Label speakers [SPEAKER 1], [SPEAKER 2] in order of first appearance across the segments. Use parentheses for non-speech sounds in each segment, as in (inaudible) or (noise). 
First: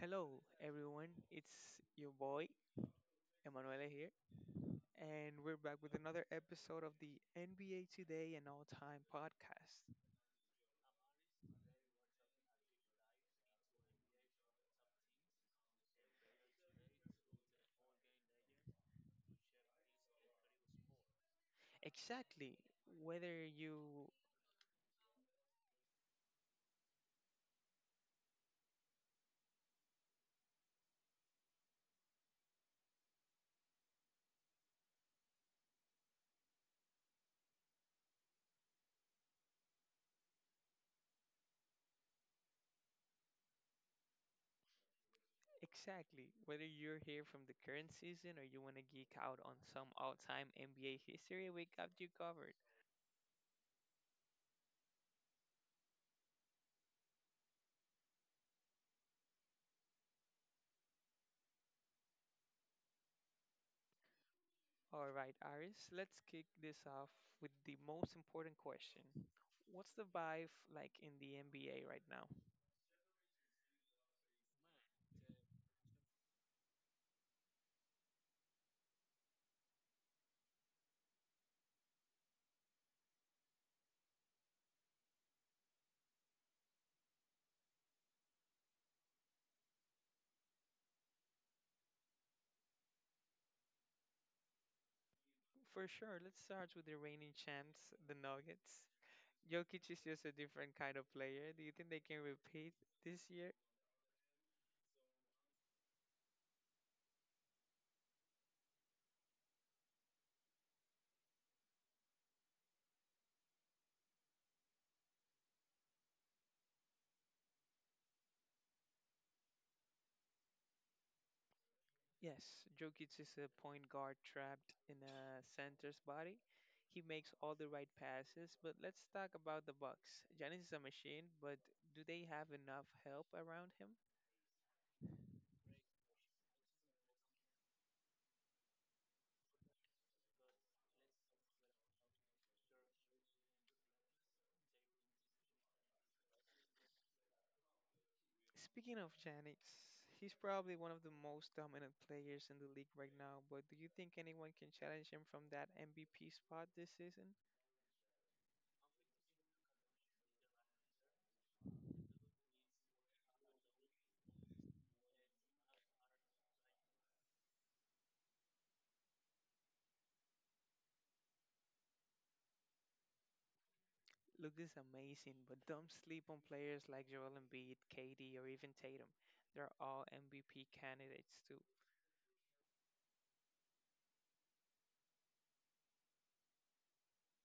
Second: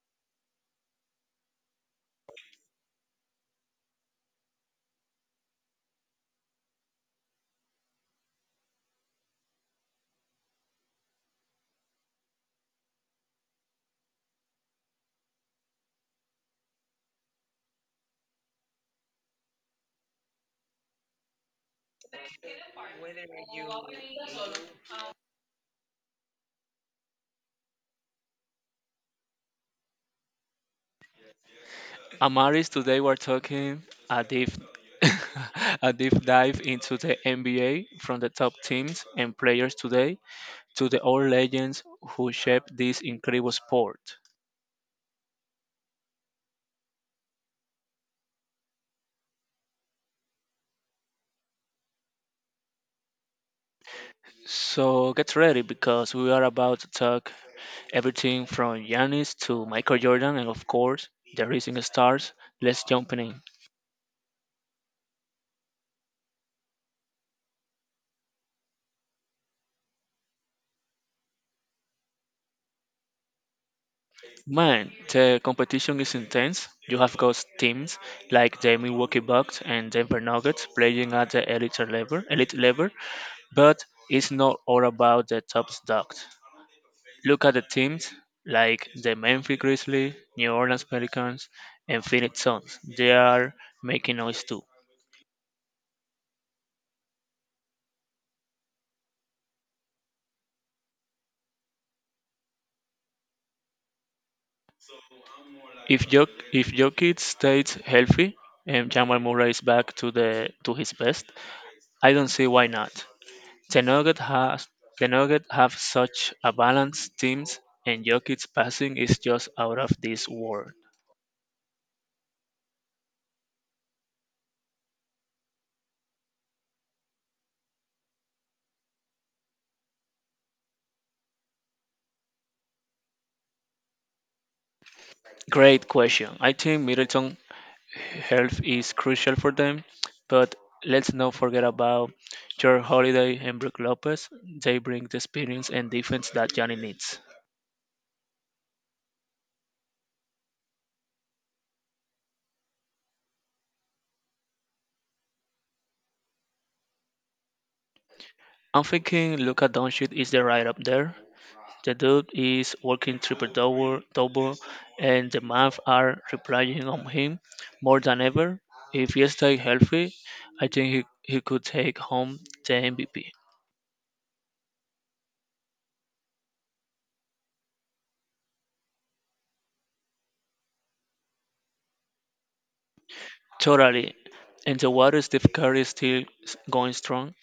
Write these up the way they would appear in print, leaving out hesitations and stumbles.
[SPEAKER 1] Hello, everyone. It's your boy, Emanuele here, and we're back with another episode of the NBA Today and All Time podcast. Exactly, whether you
[SPEAKER 2] Amaris, today we're talking a deep, (laughs) a deep dive into the NBA, from the top teams and players today to the old legends who shaped this incredible sport.
[SPEAKER 1] exactly, whether you're here from the current season or you want to geek out on some all-time NBA history, we got you covered.
[SPEAKER 2] So get ready because we are about to talk everything from Giannis to Michael Jordan and, of course, the rising stars. Let's jump in.
[SPEAKER 1] All right, Iris, let's kick this off with the most important question. What's the vibe like in the NBA right now?
[SPEAKER 2] Man, the competition is intense. You have got teams like the Milwaukee Bucks and Denver Nuggets playing at the elite level, elite level. But it's not all about the top dogs. Look at the teams like the Memphis Grizzlies, New Orleans Pelicans, and Phoenix Suns. They are making noise too.
[SPEAKER 1] For sure, let's start with the reigning champs, the Nuggets. Jokic is just a different kind of player. Do you think they can repeat this year?
[SPEAKER 2] If Jokic stays healthy and Jamal Murray is back to the to his best, I don't see why not. The Nuggets has the Nuggets have such a balanced team, and Jokic's passing is just out of this world.
[SPEAKER 1] Yes, Jokic is a point guard trapped in a center's body. He makes all the right passes, but let's talk about the Bucks. Giannis is a machine, but do they have enough help around him?
[SPEAKER 2] Great question. I think Middleton health is crucial for them. But let's not forget about your Holiday and Brook Lopez. They bring the experience and defense that Johnny needs.
[SPEAKER 1] Speaking of Giannis, he's probably one of the most dominant players in the league right now, but do you think anyone can challenge him from that MVP spot this season?
[SPEAKER 2] I'm thinking Luka Doncic is the right up there. The dude is working triple double, double, and the math are relying on him more than ever. If he stays healthy, I think he could take home the MVP.
[SPEAKER 1] Luke is amazing, but don't sleep on players like Joel Embiid, KD, or even Tatum. They're all MVP candidates too.
[SPEAKER 2] Totally. And the water Steve Curry is still going strong.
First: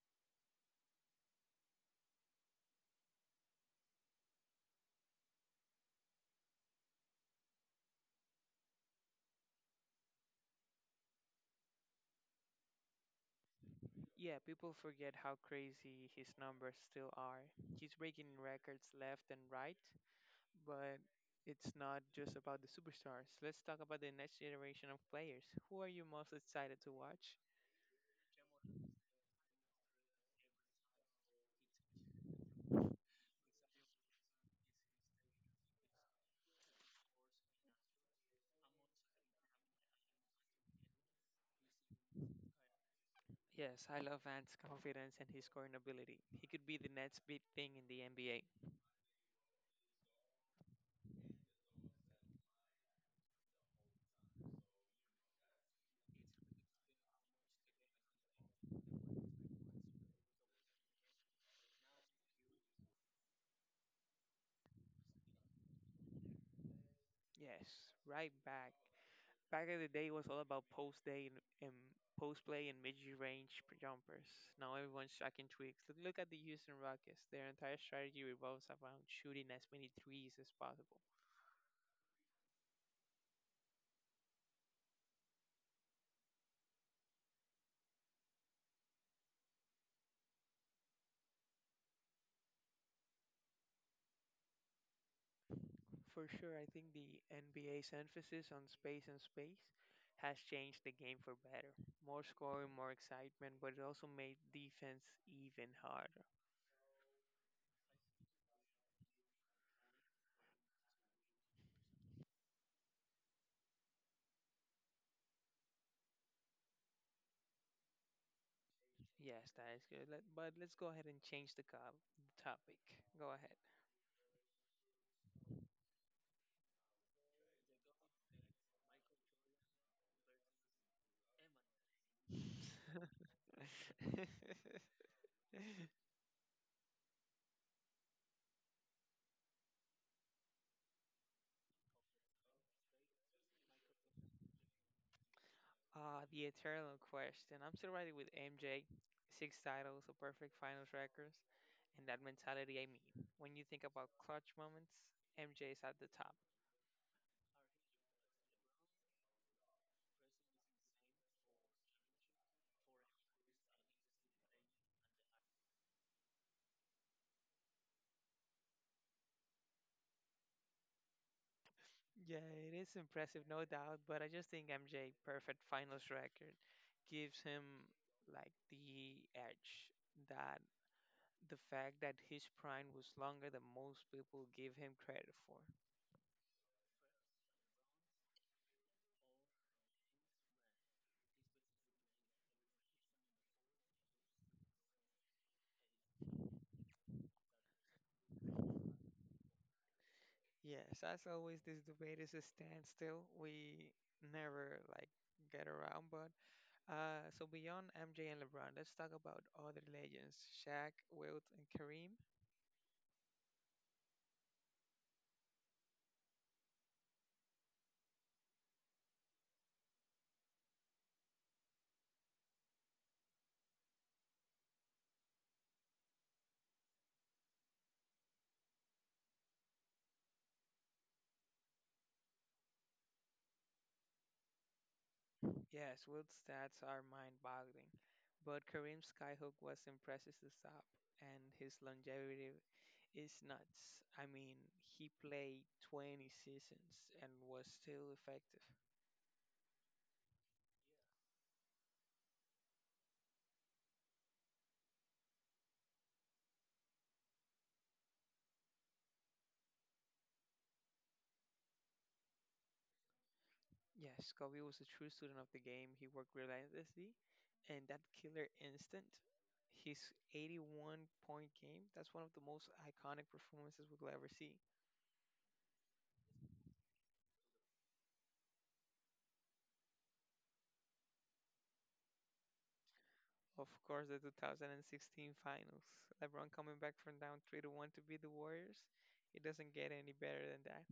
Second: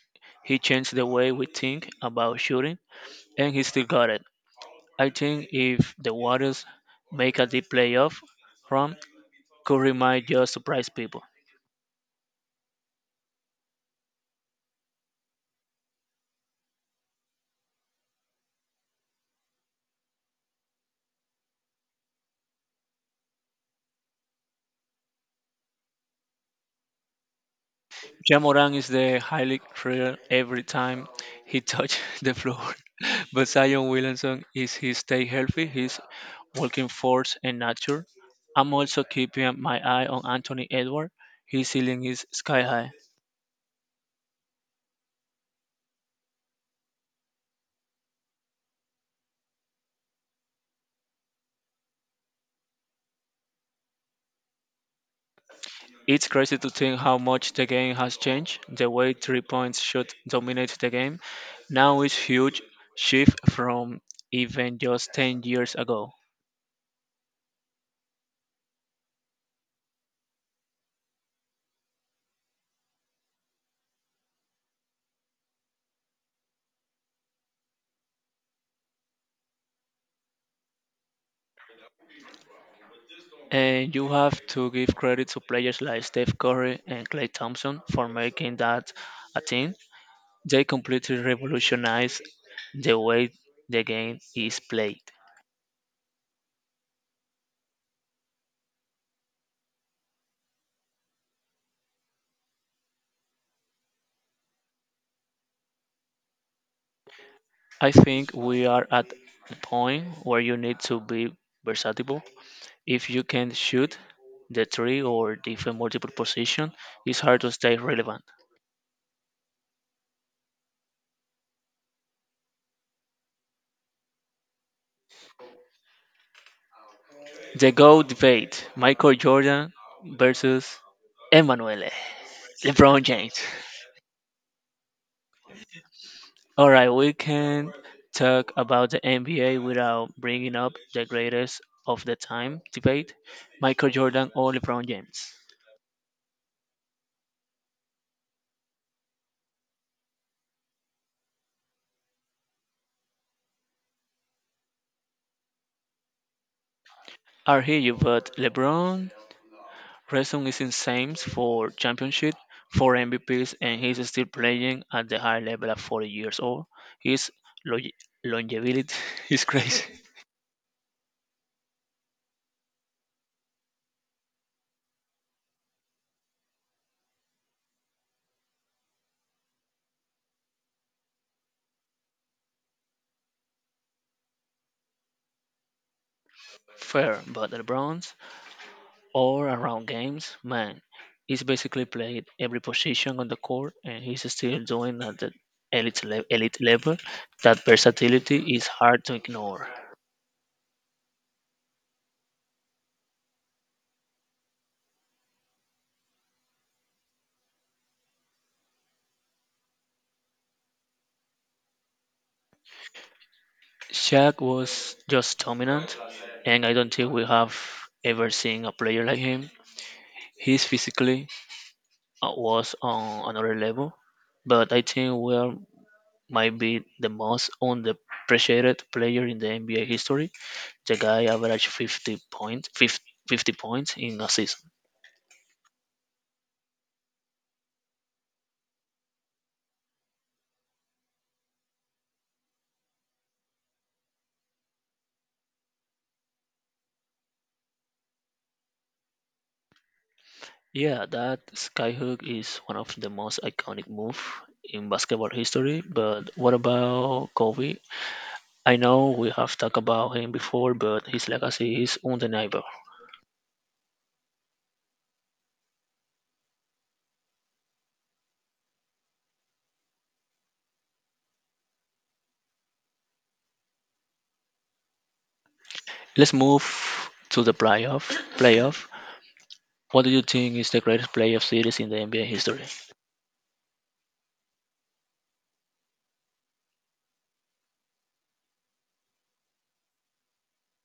[SPEAKER 2] He changed the way we think about shooting, and he still got it. I think if the Warriors make a deep playoff run, Curry might just surprise people.
[SPEAKER 1] Yeah, people forget how crazy his numbers still are. He's breaking records left and right, but it's not just about the superstars. Let's talk about the next generation of players. Who are you most excited to watch?
[SPEAKER 2] Jamoran is the highly rare every time he touches (laughs) the floor, (laughs) but Zion Williamson is his stay healthy, his walking force and nature. I'm also keeping my eye on Anthony Edward. His ceiling is sky high.
[SPEAKER 1] Yes, I love Ant's confidence and his scoring ability. He could be the next big thing in the NBA.
[SPEAKER 2] It's crazy to think how much the game has changed. The way three points should dominate the game now is huge shift from even just 10 years ago.
[SPEAKER 1] Yes, right. Back in the day, it was all about post day and post play and mid range jumpers. Now everyone's tracking tweaks. Look at the Houston Rockets. Their entire strategy revolves around shooting as many threes as possible.
[SPEAKER 2] And you have to give credit to players like Steph Curry and Clay Thompson for making that a thing. They completely revolutionized the way the game is played.
[SPEAKER 1] For sure, I think the NBA's emphasis on space has changed the game for better. More scoring, more excitement, but it also made defense even harder.
[SPEAKER 2] I think we are at a point where you need to be versatile. If you can't shoot the three or defend multiple position, it's hard to stay relevant.
[SPEAKER 1] Yes, that is good. But let's go ahead and change the topic. Go ahead.
[SPEAKER 2] The GOAT debate: Michael Jordan versus Emmanuel LeBron James.
[SPEAKER 1] (laughs)
[SPEAKER 2] All right, we can talk about the NBA without bringing up the greatest of the time debate: Michael Jordan or LeBron James.
[SPEAKER 1] The eternal question. I'm still riding with MJ. Six titles, a perfect finals records, and that mentality. I mean, when you think about clutch moments, MJ is at the top.
[SPEAKER 2] Are here you, but LeBron Grayson is in Saints for championship, four MVPs, and he's still playing at the high level at 40 years old. His longe- longevity (laughs) is crazy.
[SPEAKER 1] Yeah, it is impressive, no doubt, but I just think MJ perfect finals record gives him like the edge that the fact that his prime was longer than most people give him credit for.
[SPEAKER 2] Fair, but LeBron's all around games, man, he's basically played every position on the court, and he's still doing at the elite elite level. That versatility is hard to ignore.
[SPEAKER 1] Yes, as always, this debate is a standstill. We never like get around, but so beyond MJ and LeBron, let's talk about other legends: Shaq, Wilt, and Kareem.
[SPEAKER 2] Shaq was just dominant, and I don't think we have ever seen a player like him. He's physically, was on another level, but I think Ware might be the most underappreciated player in the NBA history. The guy averaged 50 points, 50, points in a season.
[SPEAKER 1] Yes, Wilt's stats are mind-boggling, but Kareem's skyhook was impressive to stop, and his longevity is nuts. I mean, he played 20 seasons and was still effective.
[SPEAKER 2] Yeah, that skyhook is one of the most iconic move in basketball history. But what about Kobe? I know we have talked about him before, but his legacy is undeniable.
[SPEAKER 1] Yes, Kobe was a true student of the game. He worked relentlessly, and that killer instinct, his 81 point game, that's one of the most iconic performances we'll ever see.
[SPEAKER 2] Let's move to the playoff. Playoff. What do you think is the greatest playoff series in the NBA history?
[SPEAKER 1] Of course, the 2016 finals. LeBron coming back from down 3-1 to beat the Warriors. It doesn't get any better than that.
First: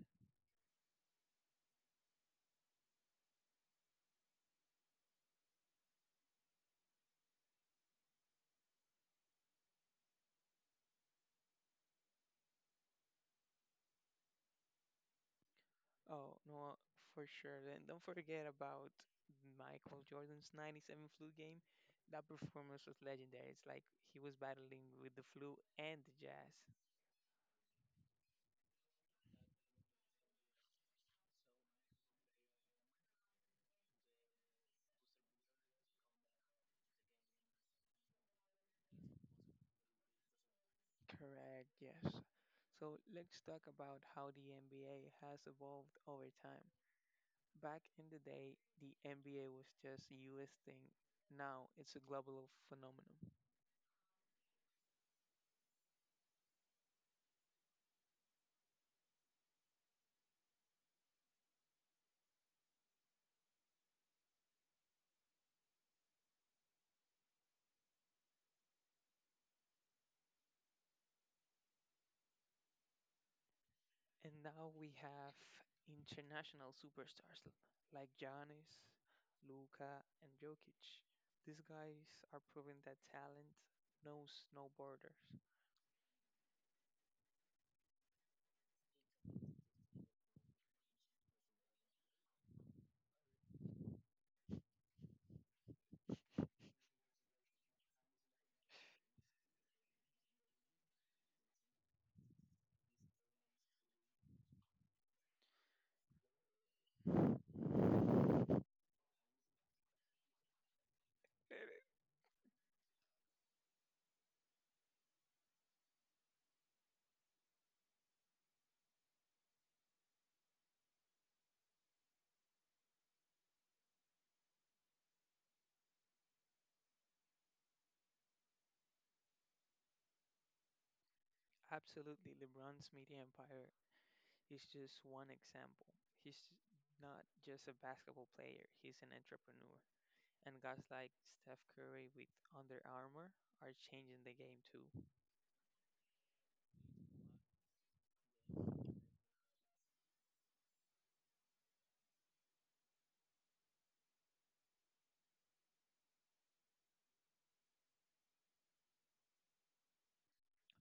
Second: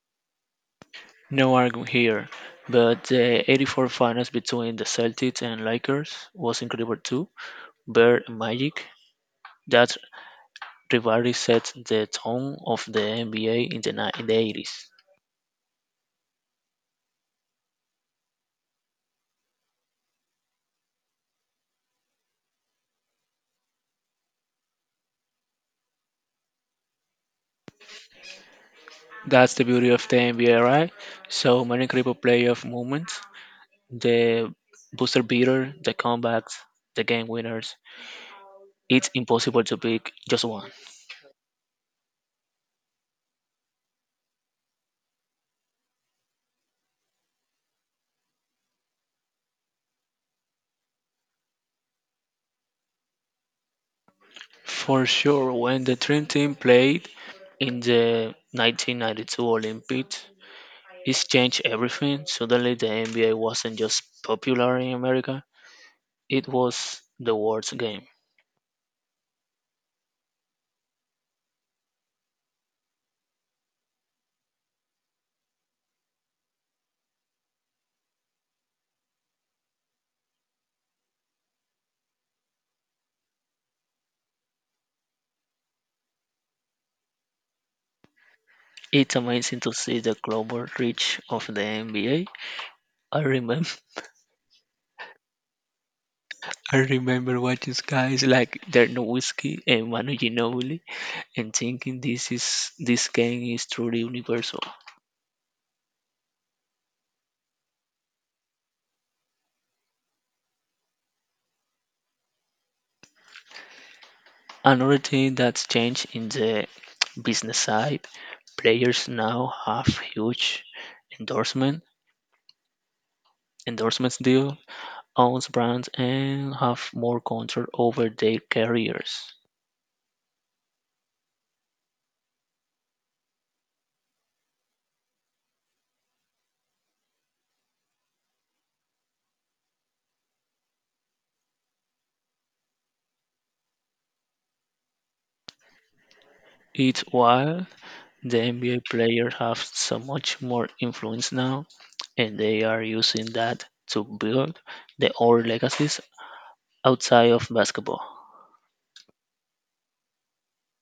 [SPEAKER 2] No argument here, but the 84 finals between the Celtics and Lakers was incredible too. Bird and Magic, that rivalry set the tone of the NBA in in the 80s.
[SPEAKER 1] Oh, no, for sure. Then don't forget about Michael Jordan's 97 flu game. That performance was legendary. It's like he was battling with the flu and the jazz.
[SPEAKER 2] That's the beauty of the NBA, right? So many incredible playoff moments, the buzzer beater, the comebacks, the game winners. It's impossible to pick just one.
[SPEAKER 1] Correct, yes. So let's talk about how the NBA has evolved over time. Back in the day, the NBA was just a US thing. Now it's a global phenomenon.
[SPEAKER 2] For sure, when the Dream Team played in the 1992 Olympics, it's changed everything. Suddenly the NBA wasn't just popular in America, it was the world's game.
[SPEAKER 1] And now we have international superstars like Giannis, Luka, and Jokic. These guys are proving that talent knows no borders.
[SPEAKER 2] It's amazing to see the global reach of the NBA. I remember (laughs) I remember watching guys like Dirk Nowitzki and Manu Ginobili and thinking this game is truly universal. Another thing that's changed in the business side, players now have huge endorsement endorsements deal owns brands and have more control over their careers.
[SPEAKER 1] Absolutely, LeBron's media empire is just one example. He's not just a basketball player, he's an entrepreneur. And guys like Steph Curry with Under Armour are changing the game too.
[SPEAKER 2] It's wild. The NBA players have so much more influence now, and they are using that to build their own legacies outside of basketball.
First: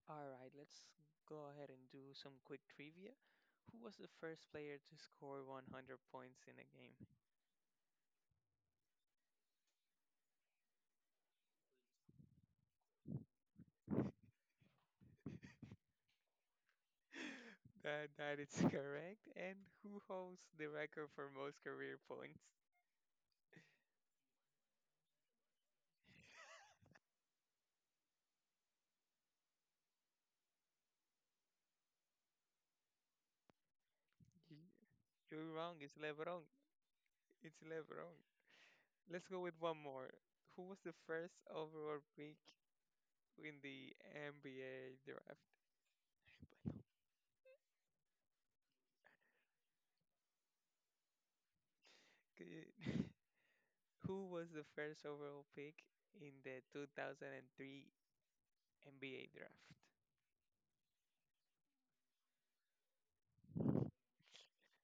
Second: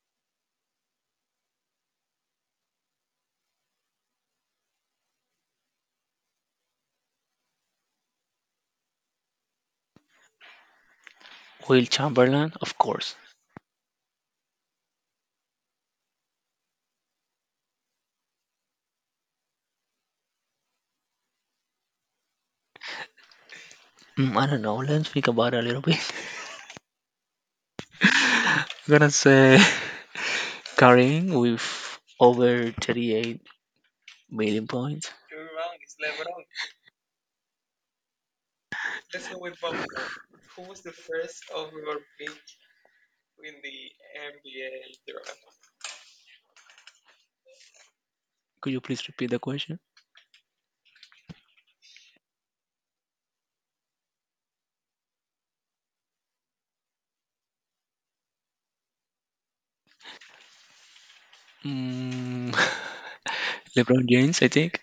[SPEAKER 1] All right, let's go ahead and do some quick trivia. Who was the first player to score 100 points in a game?
[SPEAKER 2] Will Chamberlain, of course.
[SPEAKER 1] (laughs) That is (laughs) correct. And who holds the record for most career points?
[SPEAKER 2] Mm, I don't know. Let's think about it a little bit. (laughs) I'm gonna say (laughs) Karim with over 38
[SPEAKER 1] You-
[SPEAKER 2] million points.
[SPEAKER 1] You're wrong. It's LeBron. It's LeBron. Let's go with one more. Who was the first overall pick in the NBA draft?
[SPEAKER 2] Could you please repeat the question?
[SPEAKER 1] Good. (laughs) Who was the first overall pick in the 2003 NBA draft?
[SPEAKER 2] Mm, (laughs) LeBron James, I think.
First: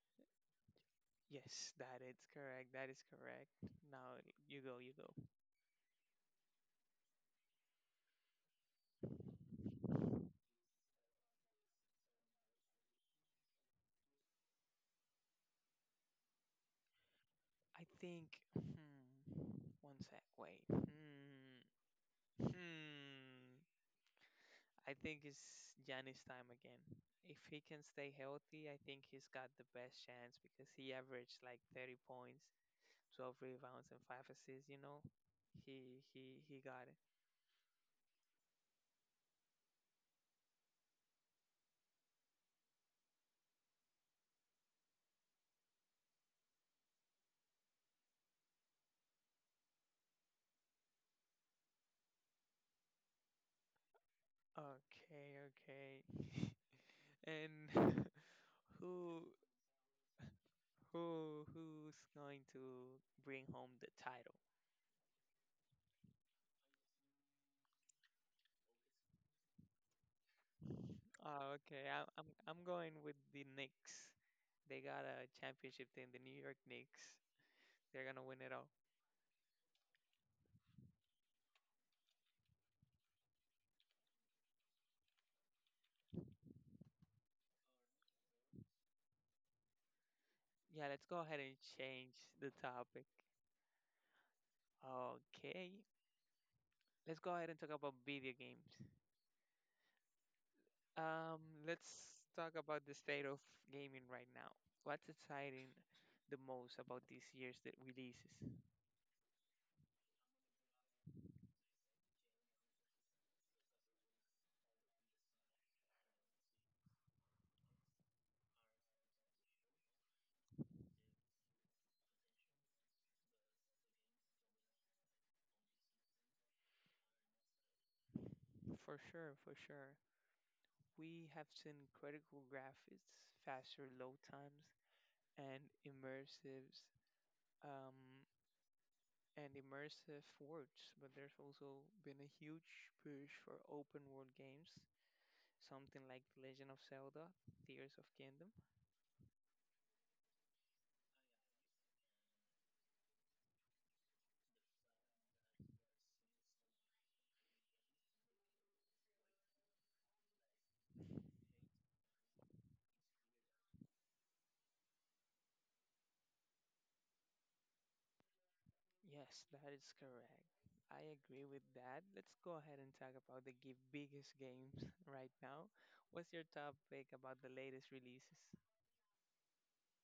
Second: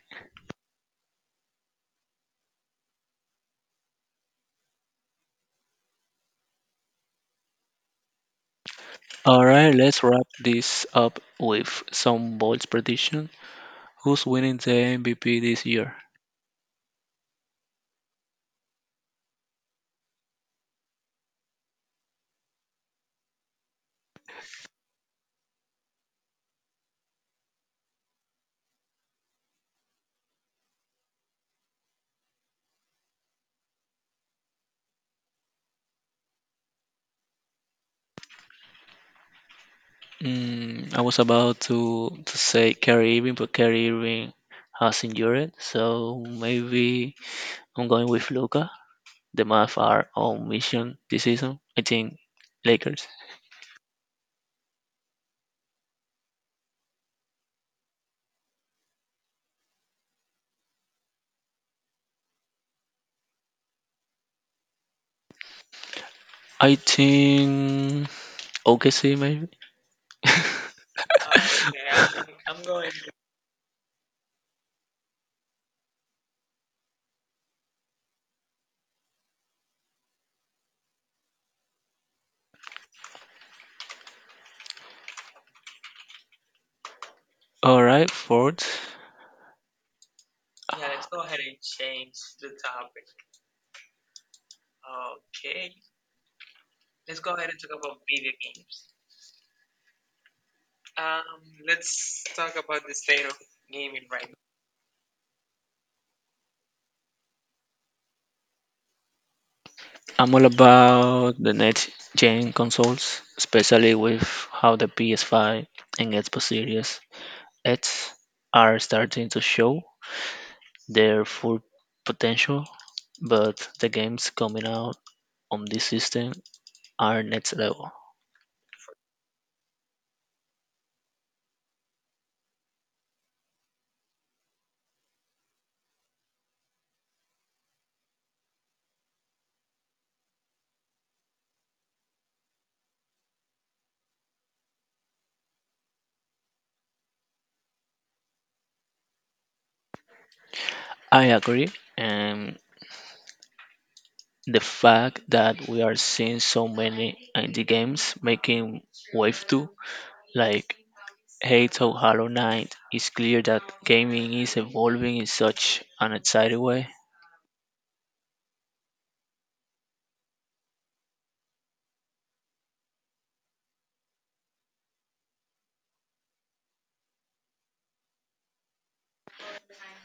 [SPEAKER 1] Yes, that is correct. That is correct. Now you go.
[SPEAKER 2] All right, let's wrap this up with some bold prediction. Who's winning the MVP this year?
[SPEAKER 1] I think. Hmm, one sec. Wait. Hmm. Hmm. I think it's Giannis time again. If he can stay healthy, I think he's got the best chance because he averaged like 30 points, 12 rebounds, and five assists. You know, he got it.
[SPEAKER 2] Mm, I was about to say Kyrie Irving, but Kyrie Irving has injured, so maybe I'm going with Luca. The Mavs are on mission this season. I think Lakers.
[SPEAKER 1] Okay, okay. (laughs) And (laughs) who who's going to bring home the title?
[SPEAKER 2] I think OKC maybe. (laughs)
[SPEAKER 1] Oh, okay, I'm going with the Knicks. They got a championship team, the New York Knicks. They're gonna win it all.
[SPEAKER 2] All right, fourth.
[SPEAKER 1] Yeah, let's go ahead and change the topic. Okay, let's go ahead and talk about video games. Um, let's talk about the state of gaming right now. What's exciting the most about this year's that releases?
[SPEAKER 2] I'm all about the next gen consoles, especially with how the PS5 and Xbox Series X are starting to show their full potential, but the games coming out on this system are next level.
[SPEAKER 1] For sure, for sure. We have seen critical graphics, faster load times, and immersives um, and immersive worlds. But there's also been a huge push for open world games, something like The Legend of Zelda, Tears of Kingdom.
[SPEAKER 2] I agree, and the fact that we are seeing so many indie games making wave two, like Hate or Hollow Knight, it's clear that gaming is evolving in such an exciting way.
[SPEAKER 1] Yes, that is correct. I agree with that. Let's go ahead and talk about the biggest games (laughs) right now. What's your top pick about the latest releases?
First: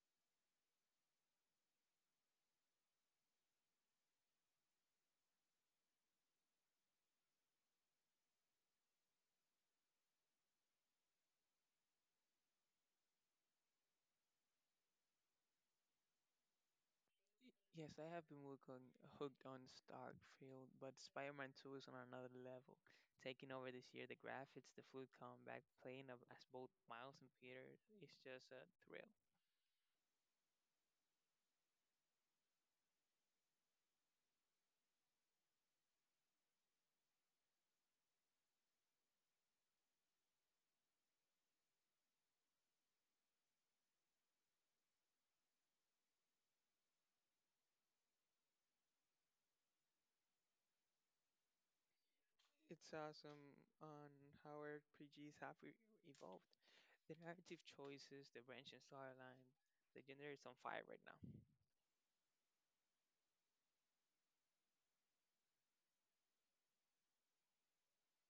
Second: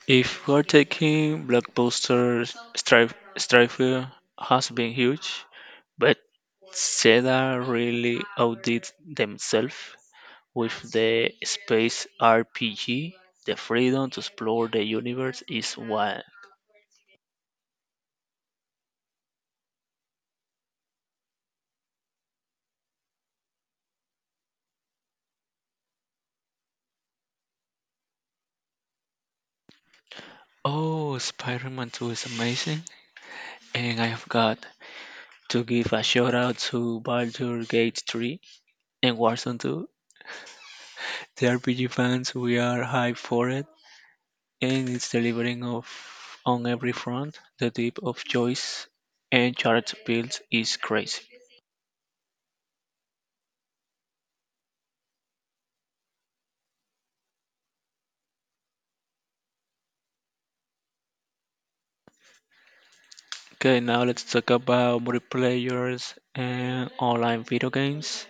[SPEAKER 2] If we're taking blockbusters, Strife has been huge, but Sega really outdid themselves with the space RPG. The freedom to explore the universe is wild.
[SPEAKER 1] Yes, I have been working hooked on Starkfield, but Spider-Man 2 is on another level. Taking over this year, the graphics, the fluid combat, playing as both Miles and Peter is just a thrill.
[SPEAKER 2] Oh, Spider-Man 2 is amazing. And I have got to give a shout out to Baldur's Gate 3 and Warzone 2. The RPG fans, we are hyped for it, and it's delivering of on every front. The depth of choice and character builds is crazy.
[SPEAKER 1] It's awesome on how RPGs have evolved. The narrative choices, the branching storyline, the genre is on fire right now.
[SPEAKER 2] Okay, now let's talk about multiplayers and online video games.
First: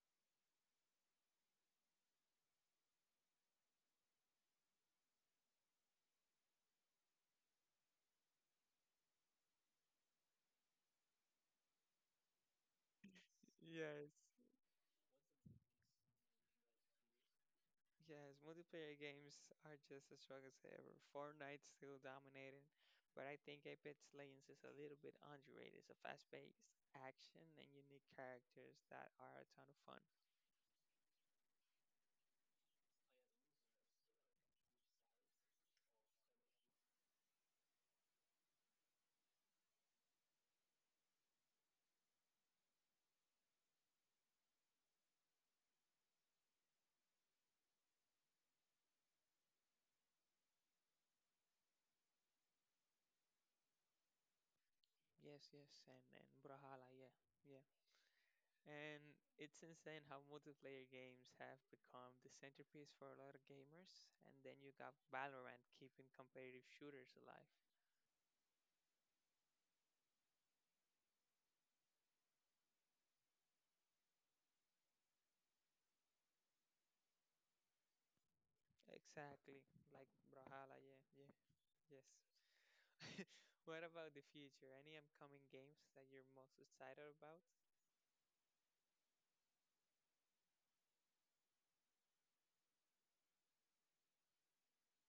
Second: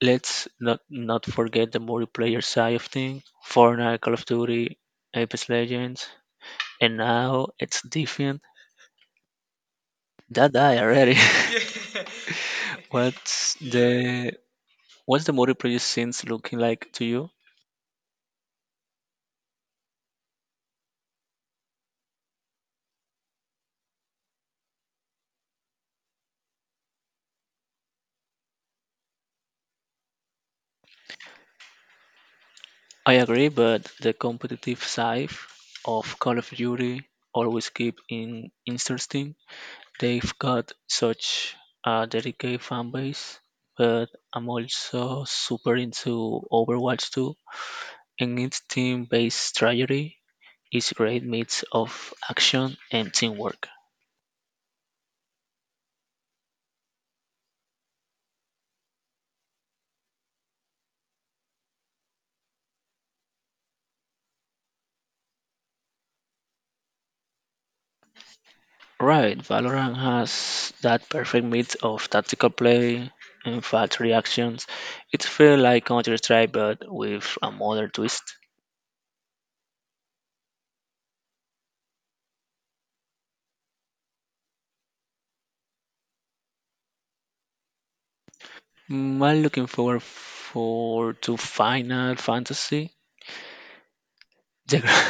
[SPEAKER 2] Let's not forget the multiplayer side of things. Fortnite, Call of Duty, Apex Legends, and now it's different. That I already. (laughs) what's
[SPEAKER 1] Yes,
[SPEAKER 2] the what's the motor player scenes looking like to you?
[SPEAKER 1] yes, multiplayer games are just as strong as ever. Fortnite's still dominating, but I think Apex Legends is a little bit underrated. It's a fast-paced action and unique characters that are a ton of fun.
[SPEAKER 2] I agree, but the competitive side of Call of Duty always keep in interesting. They've got such a dedicated fan base, but I'm also super into Overwatch 2, and its team-based strategy is great mix of action and teamwork.
[SPEAKER 1] Yes, yes, and Brawlhalla, yeah, yeah. And it's insane how multiplayer games have become the centerpiece for a lot of gamers. And then you got Valorant keeping competitive shooters alive.
[SPEAKER 2] Right, Valorant has that perfect mix of tactical play and fast reactions. It feels like Counter Strike but with a modern twist.
[SPEAKER 1] Exactly, like Brawlhalla, yeah, yeah, yes. (laughs) What about the future? Any upcoming games that you're most excited about?
[SPEAKER 2] Mm, I'm looking forward for to Final Fantasy. The gra-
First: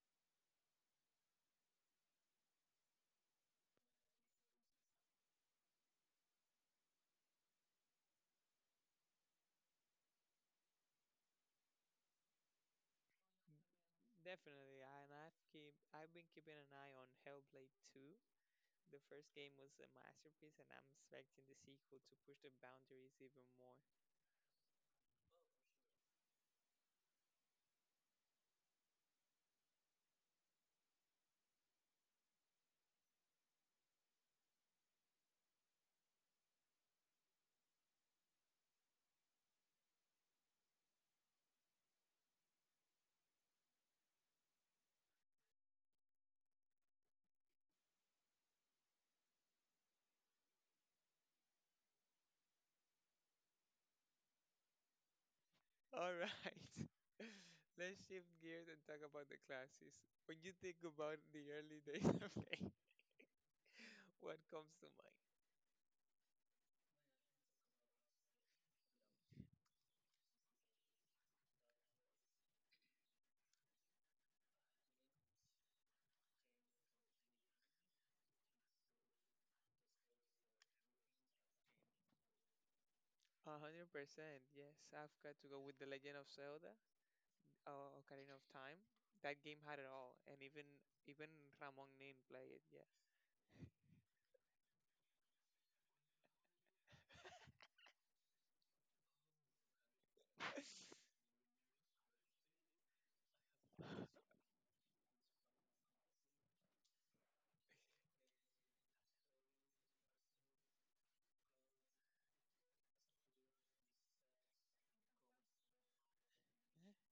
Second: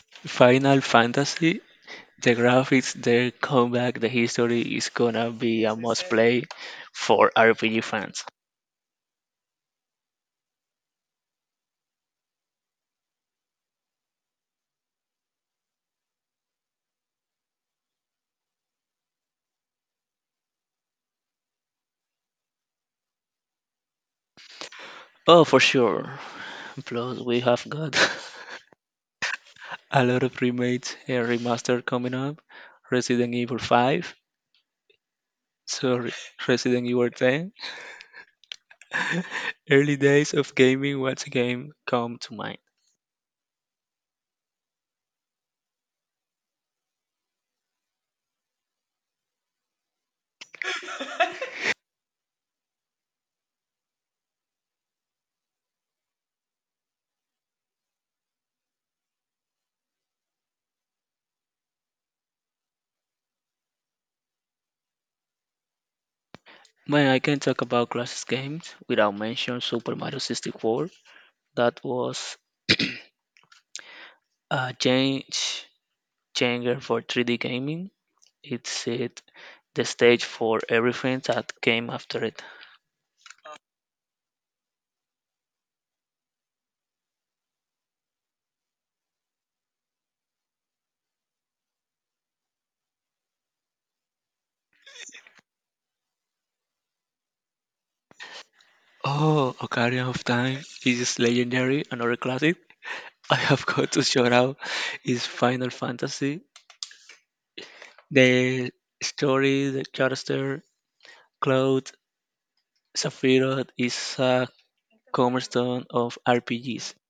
[SPEAKER 2] (laughs) Final Fantasy. The graphics, the comeback, the history is gonna be a must play for RPG fans.
[SPEAKER 1] Mm, Definitely, I- and I've keep I've been keeping an eye on Hellblade 2. The first game was a masterpiece, and I'm expecting the sequel to push the boundaries even more.
[SPEAKER 2] Oh, for sure. Plus, we have got (laughs) a lot of remakes and remaster coming up. Resident Evil 5, sorry, (laughs) Resident Evil 10. (laughs) Early days of gaming, what game come to mind?
[SPEAKER 1] All right. (laughs) Let's shift gears and talk about the classes. When you think about the early days (laughs) of game, what comes to mind?
[SPEAKER 2] Man, I can't talk about classic games without mentioning Super Mario 64. That was (clears throat) a changer for 3D gaming. It set the stage for everything that came after it.
[SPEAKER 1] 100%. Yes, I've got to go with The Legend of Zelda. Ocarina of Time, that game had it all, and even Ramon Nin played it. Yeah.
[SPEAKER 2] Oh, Ocarina of Time
[SPEAKER 1] Uh,
[SPEAKER 2] is legendary, another classic. (laughs) I have got to shout out is Final Fantasy. The story, the character, Cloud, Sephiroth is a cornerstone of RPGs.
[SPEAKER 1] (laughs)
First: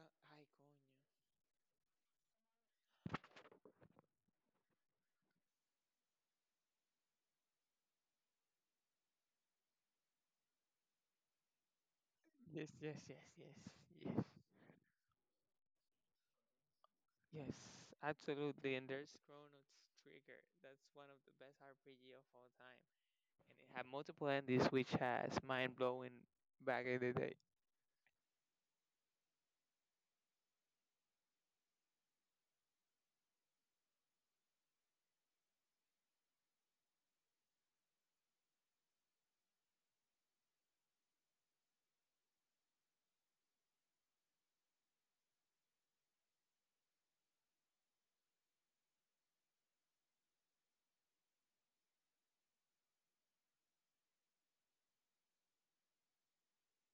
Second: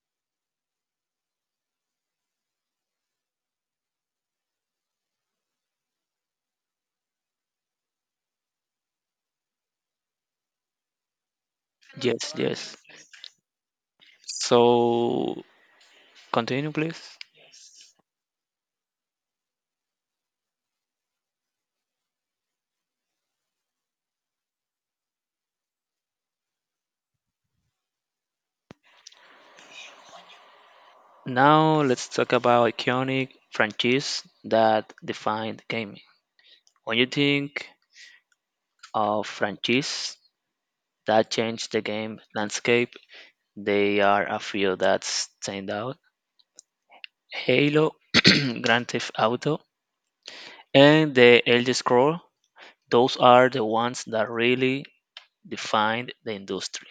[SPEAKER 1] Ay, coño.
[SPEAKER 2] Yes,
[SPEAKER 1] Yes,
[SPEAKER 2] yes.
[SPEAKER 1] yes, yes, yes, yes,
[SPEAKER 2] So continue, please.
[SPEAKER 1] yes, absolutely. And there's Chrono Trigger. That's one of the best RPG of all time, and it had multiple endings, which has mind blowing back in the day.
[SPEAKER 2] Now let's talk about iconic franchise that defined gaming. When you think of franchise that changed the game landscape, they are a few that stand out. Halo, (clears throat) Grand Theft Auto, and the Elder Scroll; those are the ones that really defined the industry.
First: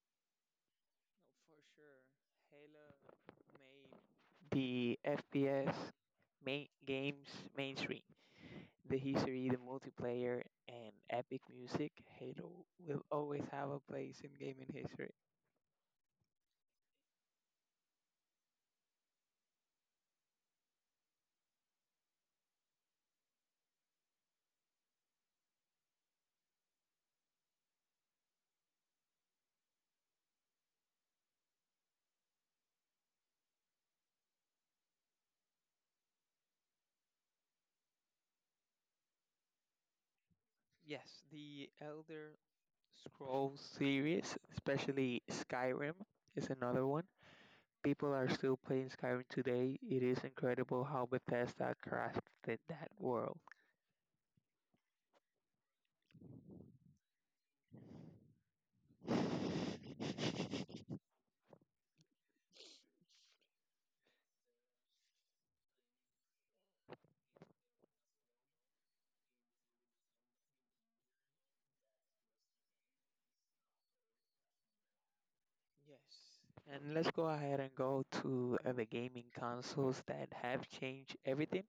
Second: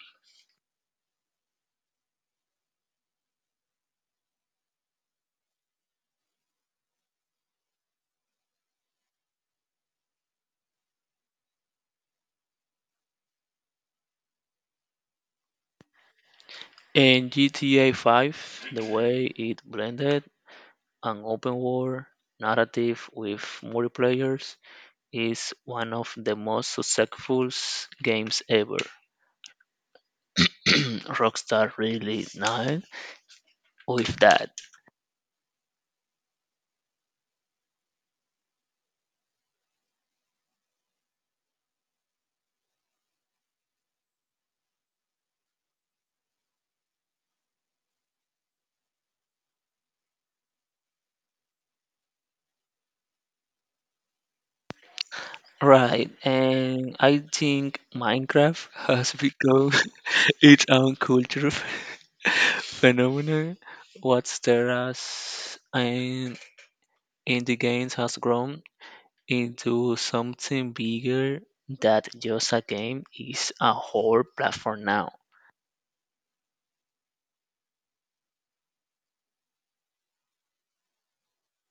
[SPEAKER 1] Oh, for sure, Halo made the FPS main games mainstream. The history, the multiplayer, and epic music, Halo will always have a place in gaming history.
[SPEAKER 2] In GTA 5, the way it blended an open world narrative with multiplayers, is one of the most successful games ever. (clears throat) Rockstar really nailed with that.
[SPEAKER 1] Yes, the Elder Scrolls series, especially Skyrim, is another one. People are still playing Skyrim today. It is incredible how Bethesda crafted that world.
[SPEAKER 2] Right, and I think Minecraft has become
[SPEAKER 1] Yes.
[SPEAKER 2] (laughs) its own culture (laughs) phenomenon. What's there as and in the games has grown into something bigger that just a game is a whole platform now.
[SPEAKER 1] And let's go ahead and go to the gaming consoles that have changed everything.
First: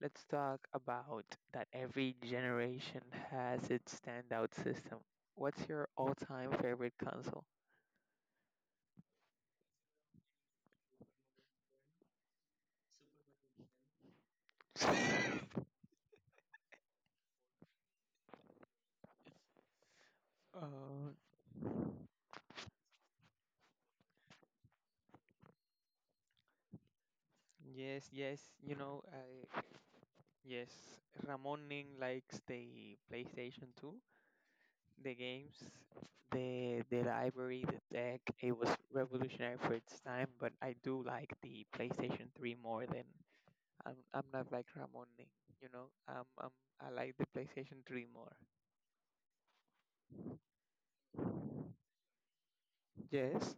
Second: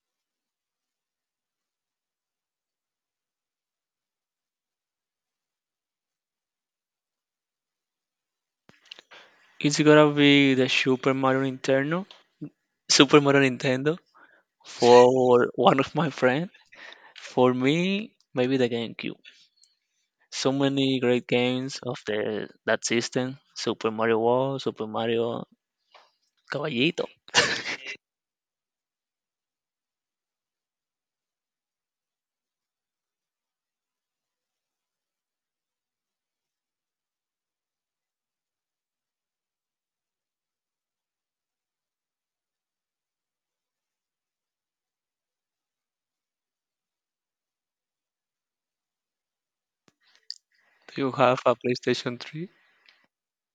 [SPEAKER 1] Let's talk about that every generation has its standout system. What's your all time favorite console?
[SPEAKER 2] It's gonna be the Super Mario Nintendo, Super Mario Nintendo for (laughs) one of my friends. For me, maybe the GameCube. So many
[SPEAKER 1] Uh,
[SPEAKER 2] great games of the that system. Super Mario World, Super Mario Caballito.
[SPEAKER 1] yes, yes, you know, I, yes, Ramon Ning likes the PlayStation 2, the games, the library, the tech. It was revolutionary for its time, but I do like the PlayStation 3 more than I'm not like Ramon Ning, you know. Um, um, I like the PlayStation 3 more.
[SPEAKER 2] Do you have a PlayStation 3?
[SPEAKER 1] Yes.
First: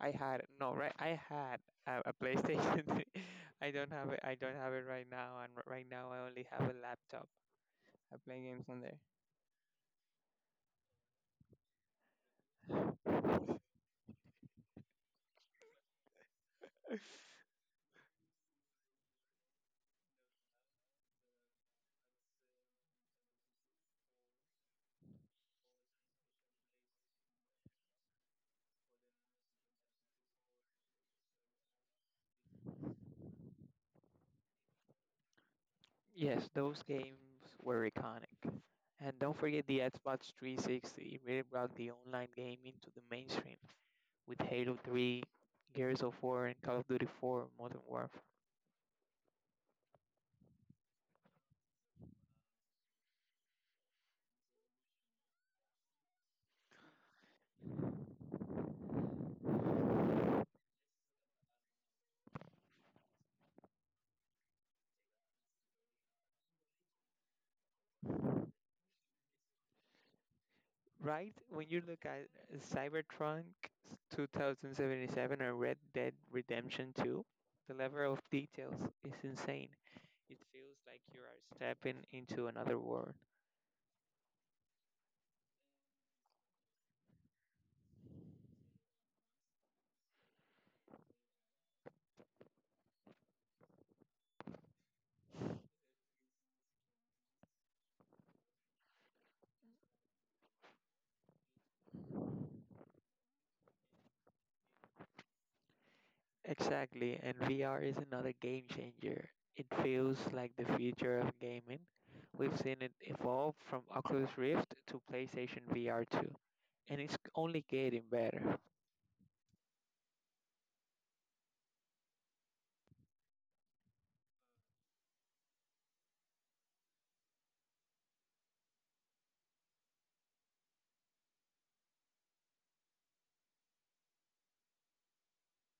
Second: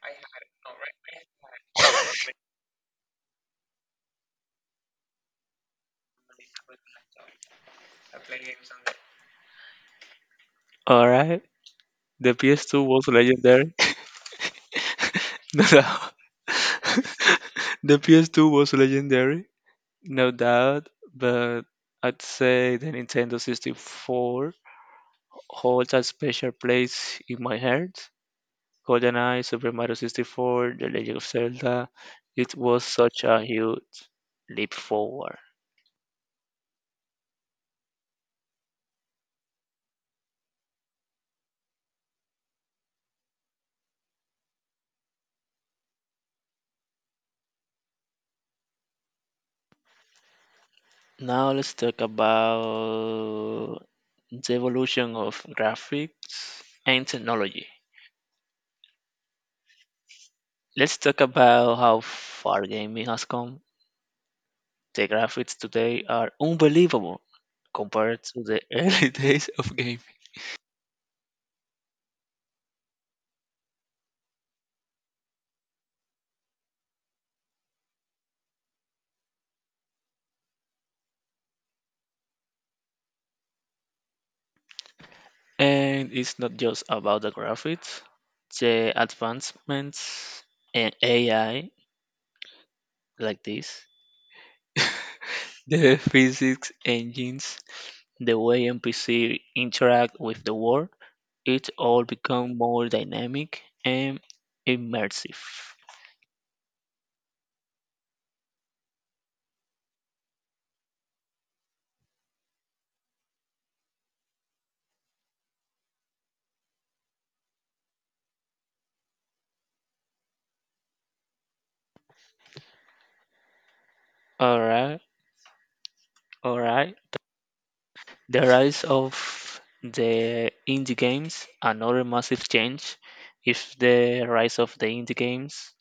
[SPEAKER 1] I had no right. I had a PlayStation 3. (laughs) I don't have it. I don't have it right now. And right now, I only have a laptop. I play games on there.
[SPEAKER 2] All right, the PS2 was legendary. (laughs) No doubt. (laughs) the PS2 was legendary, no doubt, but I'd say the Nintendo 64 holds a special place in my heart. GoldenEye, Super Mario 64, The Legend of Zelda, it was such a huge leap forward.
[SPEAKER 1] Yes, those games were iconic. And don't forget the Xbox 360. It really brought the online gaming to the mainstream with Halo 3, Gears of War, and Call of Duty 4: Modern Warfare.
[SPEAKER 2] Now let's talk about the evolution of graphics and technology. Let's talk about how far gaming has come. The graphics today are unbelievable compared to the (laughs) early days of gaming.
[SPEAKER 1] Right? When you look at Cybertron 2077 or Red Dead Redemption 2, the level of details is insane. It feels like you are stepping into another world.
[SPEAKER 2] And it's not just about the graphics, the advancements in AI like this the physics engines, the way NPC interact with the world, it all become more dynamic and immersive.
[SPEAKER 1] Exactly, and VR is another game changer. It feels like the future of gaming. We've seen it evolve from Oculus Rift to PlayStation VR 2, and it's only getting better.
[SPEAKER 2] Alright, alright. The rise of the indie games, another massive change is the rise of the indie games.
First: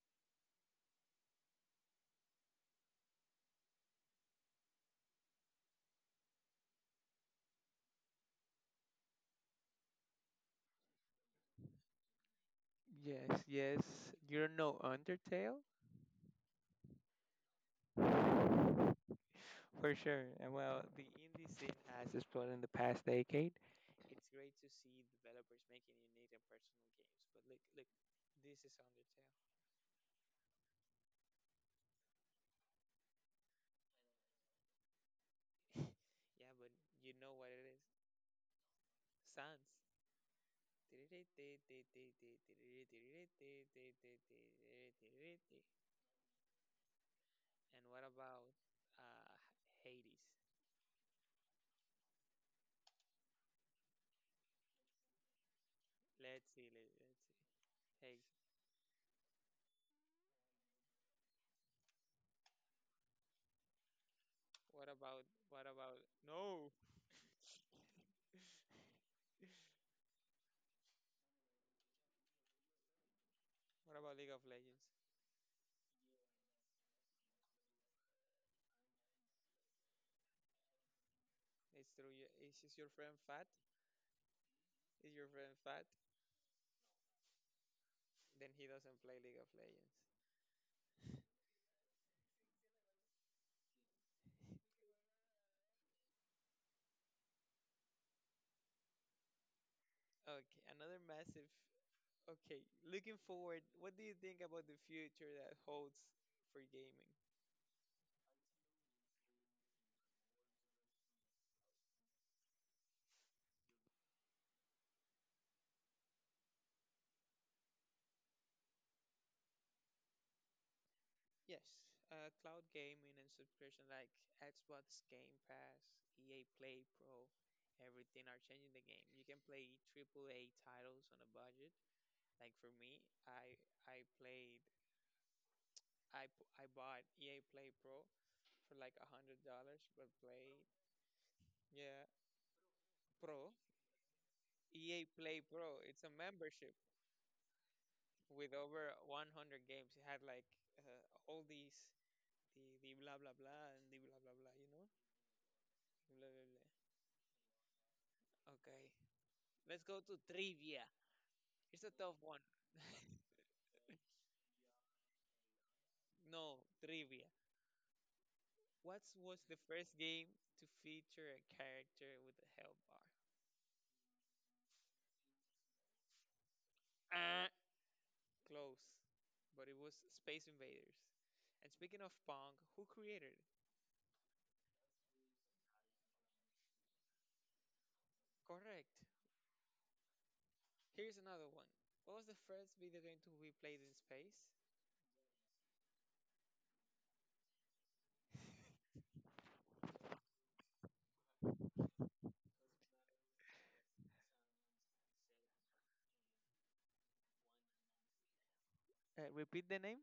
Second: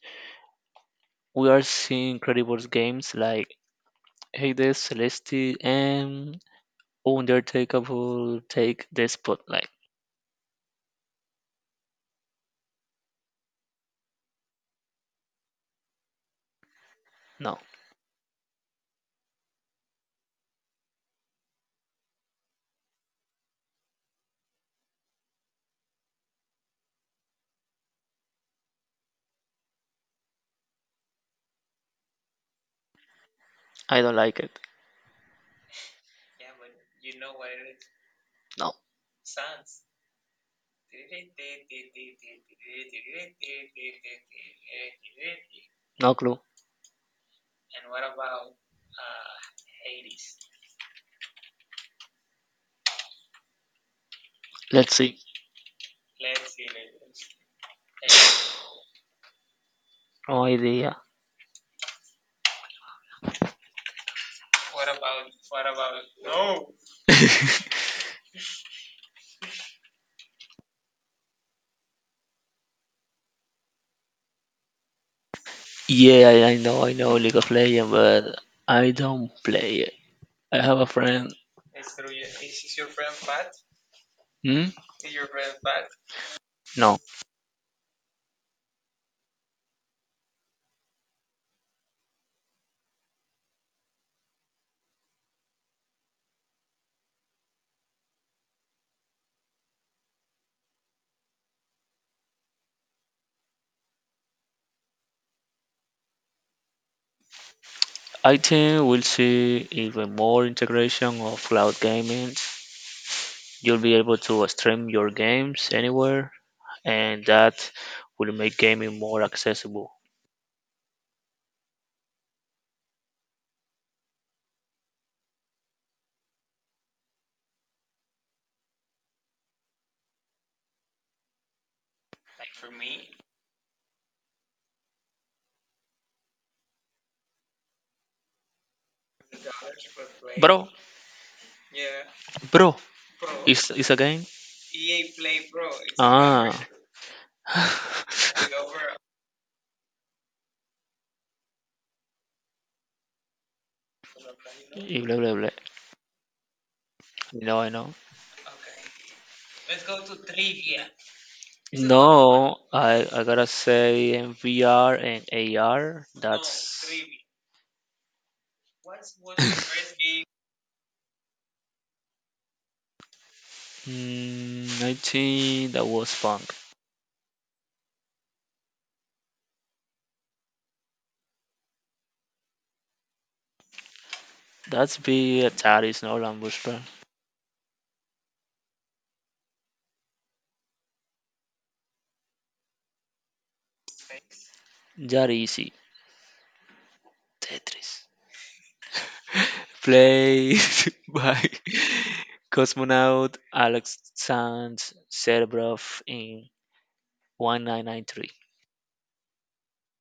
[SPEAKER 2] We are seeing incredible games like Hades, Celeste, and Undertakeable take the spotlight.
[SPEAKER 1] Yes, yes. You don't know Undertale?
[SPEAKER 2] No,
[SPEAKER 1] For sure. And well, the indie scene has exploded in the past decade. It's great to see developers making unique and personal games. But look, this is Undertale.
[SPEAKER 2] I don't like it.
[SPEAKER 1] (laughs) Yeah, but you know what it is.
[SPEAKER 2] No,
[SPEAKER 1] Sans.
[SPEAKER 2] no clue.
[SPEAKER 1] And what about uh, Hades?
[SPEAKER 2] Let's see.
[SPEAKER 1] Let's see. Let's see. Hey,
[SPEAKER 2] No idea.
[SPEAKER 1] what about what about no?
[SPEAKER 2] (laughs)
[SPEAKER 1] What about League of Legends?
[SPEAKER 2] Yeah, I know League of Legends, but I don't play it. I have a friend.
[SPEAKER 1] It's true. Yeah. Is your friend fat?
[SPEAKER 2] Hmm?
[SPEAKER 1] Is your friend fat?
[SPEAKER 2] No,
[SPEAKER 1] Then he doesn't play League of Legends. Okay, another massive. Okay, looking forward, what do you think about the future that holds for gaming?
[SPEAKER 2] I think we'll see even more integration of cloud gaming. You'll be able to stream your games anywhere, and that will make gaming more accessible.
[SPEAKER 1] Yes, cloud gaming and subscription like Xbox Game Pass, EA Play Pro, everything are changing the game. You can play AAA titles on a budget. Like for me, I played I bought EA Play Pro for like $100, but Play
[SPEAKER 2] Bro,
[SPEAKER 1] yeah
[SPEAKER 2] bro,
[SPEAKER 1] Pro
[SPEAKER 2] it's a game?
[SPEAKER 1] EA Play Pro. It's a
[SPEAKER 2] Ah.
[SPEAKER 1] membership with over
[SPEAKER 2] (laughs)
[SPEAKER 1] 100 games. It had like all these the blah blah blah and the blah blah blah.
[SPEAKER 2] Blah, blah, blah.
[SPEAKER 1] Blah, blah, blah.
[SPEAKER 2] No, I know.
[SPEAKER 1] Okay, let's go to trivia. It's a tough one.
[SPEAKER 2] No, I,
[SPEAKER 1] (laughs)
[SPEAKER 2] I gotta say in VR and AR,
[SPEAKER 1] No
[SPEAKER 2] that's.
[SPEAKER 1] trivia. What was the first game to feature a character with a health
[SPEAKER 2] Mm, I think that was fun.
[SPEAKER 1] bar? Close, but it was Space Invaders. And speaking of Pong, who created it?
[SPEAKER 2] That's be Atari, no Lambuspell.
[SPEAKER 1] Correct. Here's another one. What was the first video game to be played in space?
[SPEAKER 2] That easy. Tetris. Play (laughs) by cosmonaut Alexander Serbrov in 1993.
[SPEAKER 1] Repeat the name?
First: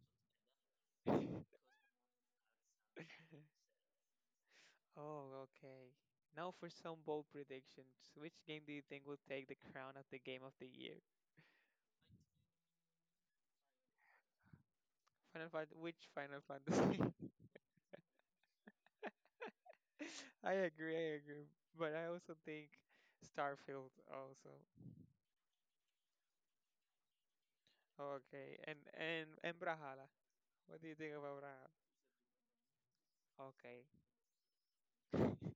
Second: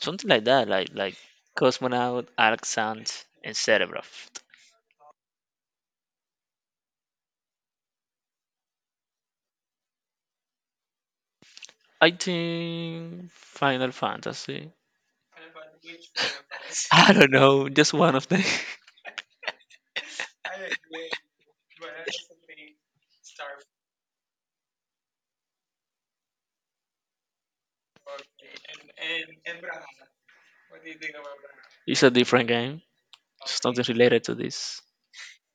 [SPEAKER 2] Something like that, like
[SPEAKER 1] (laughs)
[SPEAKER 2] cosmonaut Alexander and Serbrov.
[SPEAKER 1] Oh, okay. Now for some bold predictions. Which game do you think will take the crown of the game of the year?
[SPEAKER 2] I think Final Fantasy.
[SPEAKER 1] Which Final
[SPEAKER 2] (laughs)
[SPEAKER 1] Fantasy?
[SPEAKER 2] I don't know, just one of them.
[SPEAKER 1] (laughs) I agree, I agree. But I also think Starfield also. Okay, and Brawlhalla. What do you think about Brawlhalla?
[SPEAKER 2] (laughs) it's a different game. It's
[SPEAKER 1] Okay.
[SPEAKER 2] nothing related to this.
[SPEAKER 1] (laughs)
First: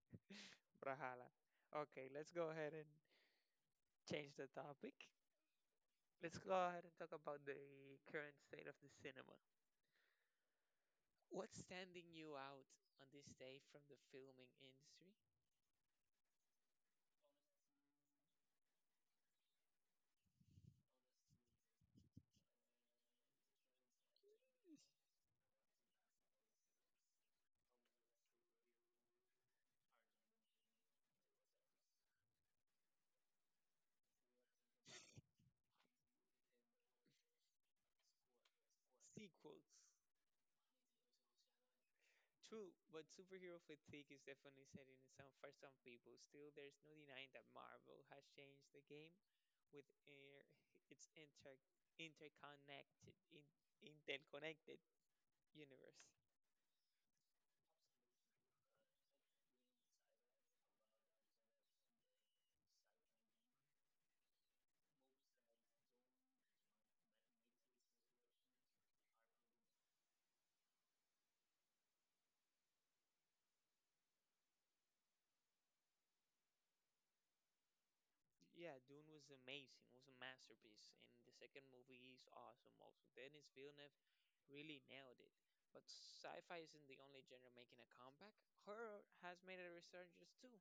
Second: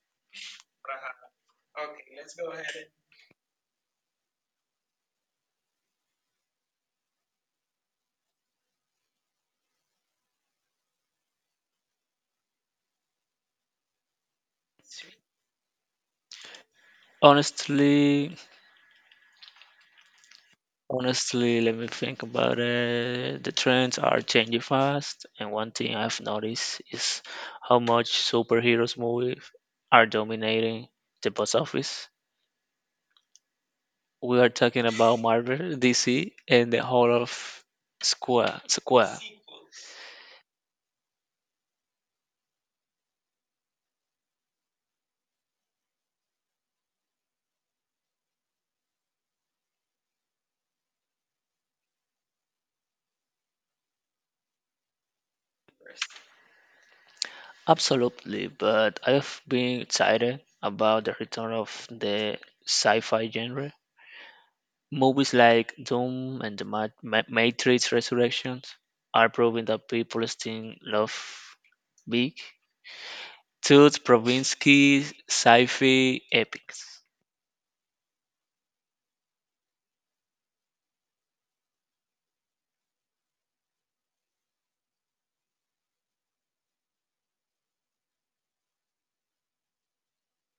[SPEAKER 1] Brahala. Okay, let's go ahead and change the topic. Let's go ahead and talk about the current state of the cinema. What's standing you out on this day from the filming industry?
[SPEAKER 2] Honestly, honestly, let me think about it. The trends are changing fast, and one thing I've noticed is how much superheroes movies are dominating the box office. We are talking about Marvel, DC, and the whole of Square. Square.
[SPEAKER 1] Sequels. True, but superhero fatigue is definitely setting in some for some people. Still, there's no denying that Marvel has changed the game with air, its interconnected in, interconnected universe.
[SPEAKER 2] Absolutely, but I've been excited about the return of the sci-fi genre. Movies like Doom and the Matrix Resurrections are proving that people still love big, tooth Provinsky sci-fi epics.
[SPEAKER 1] Yeah, Dune was amazing. It was a masterpiece, and the second movie is awesome. Also, Denis Villeneuve really nailed it. But sci-fi isn't the only genre making a comeback. Horror has made a resurgence too.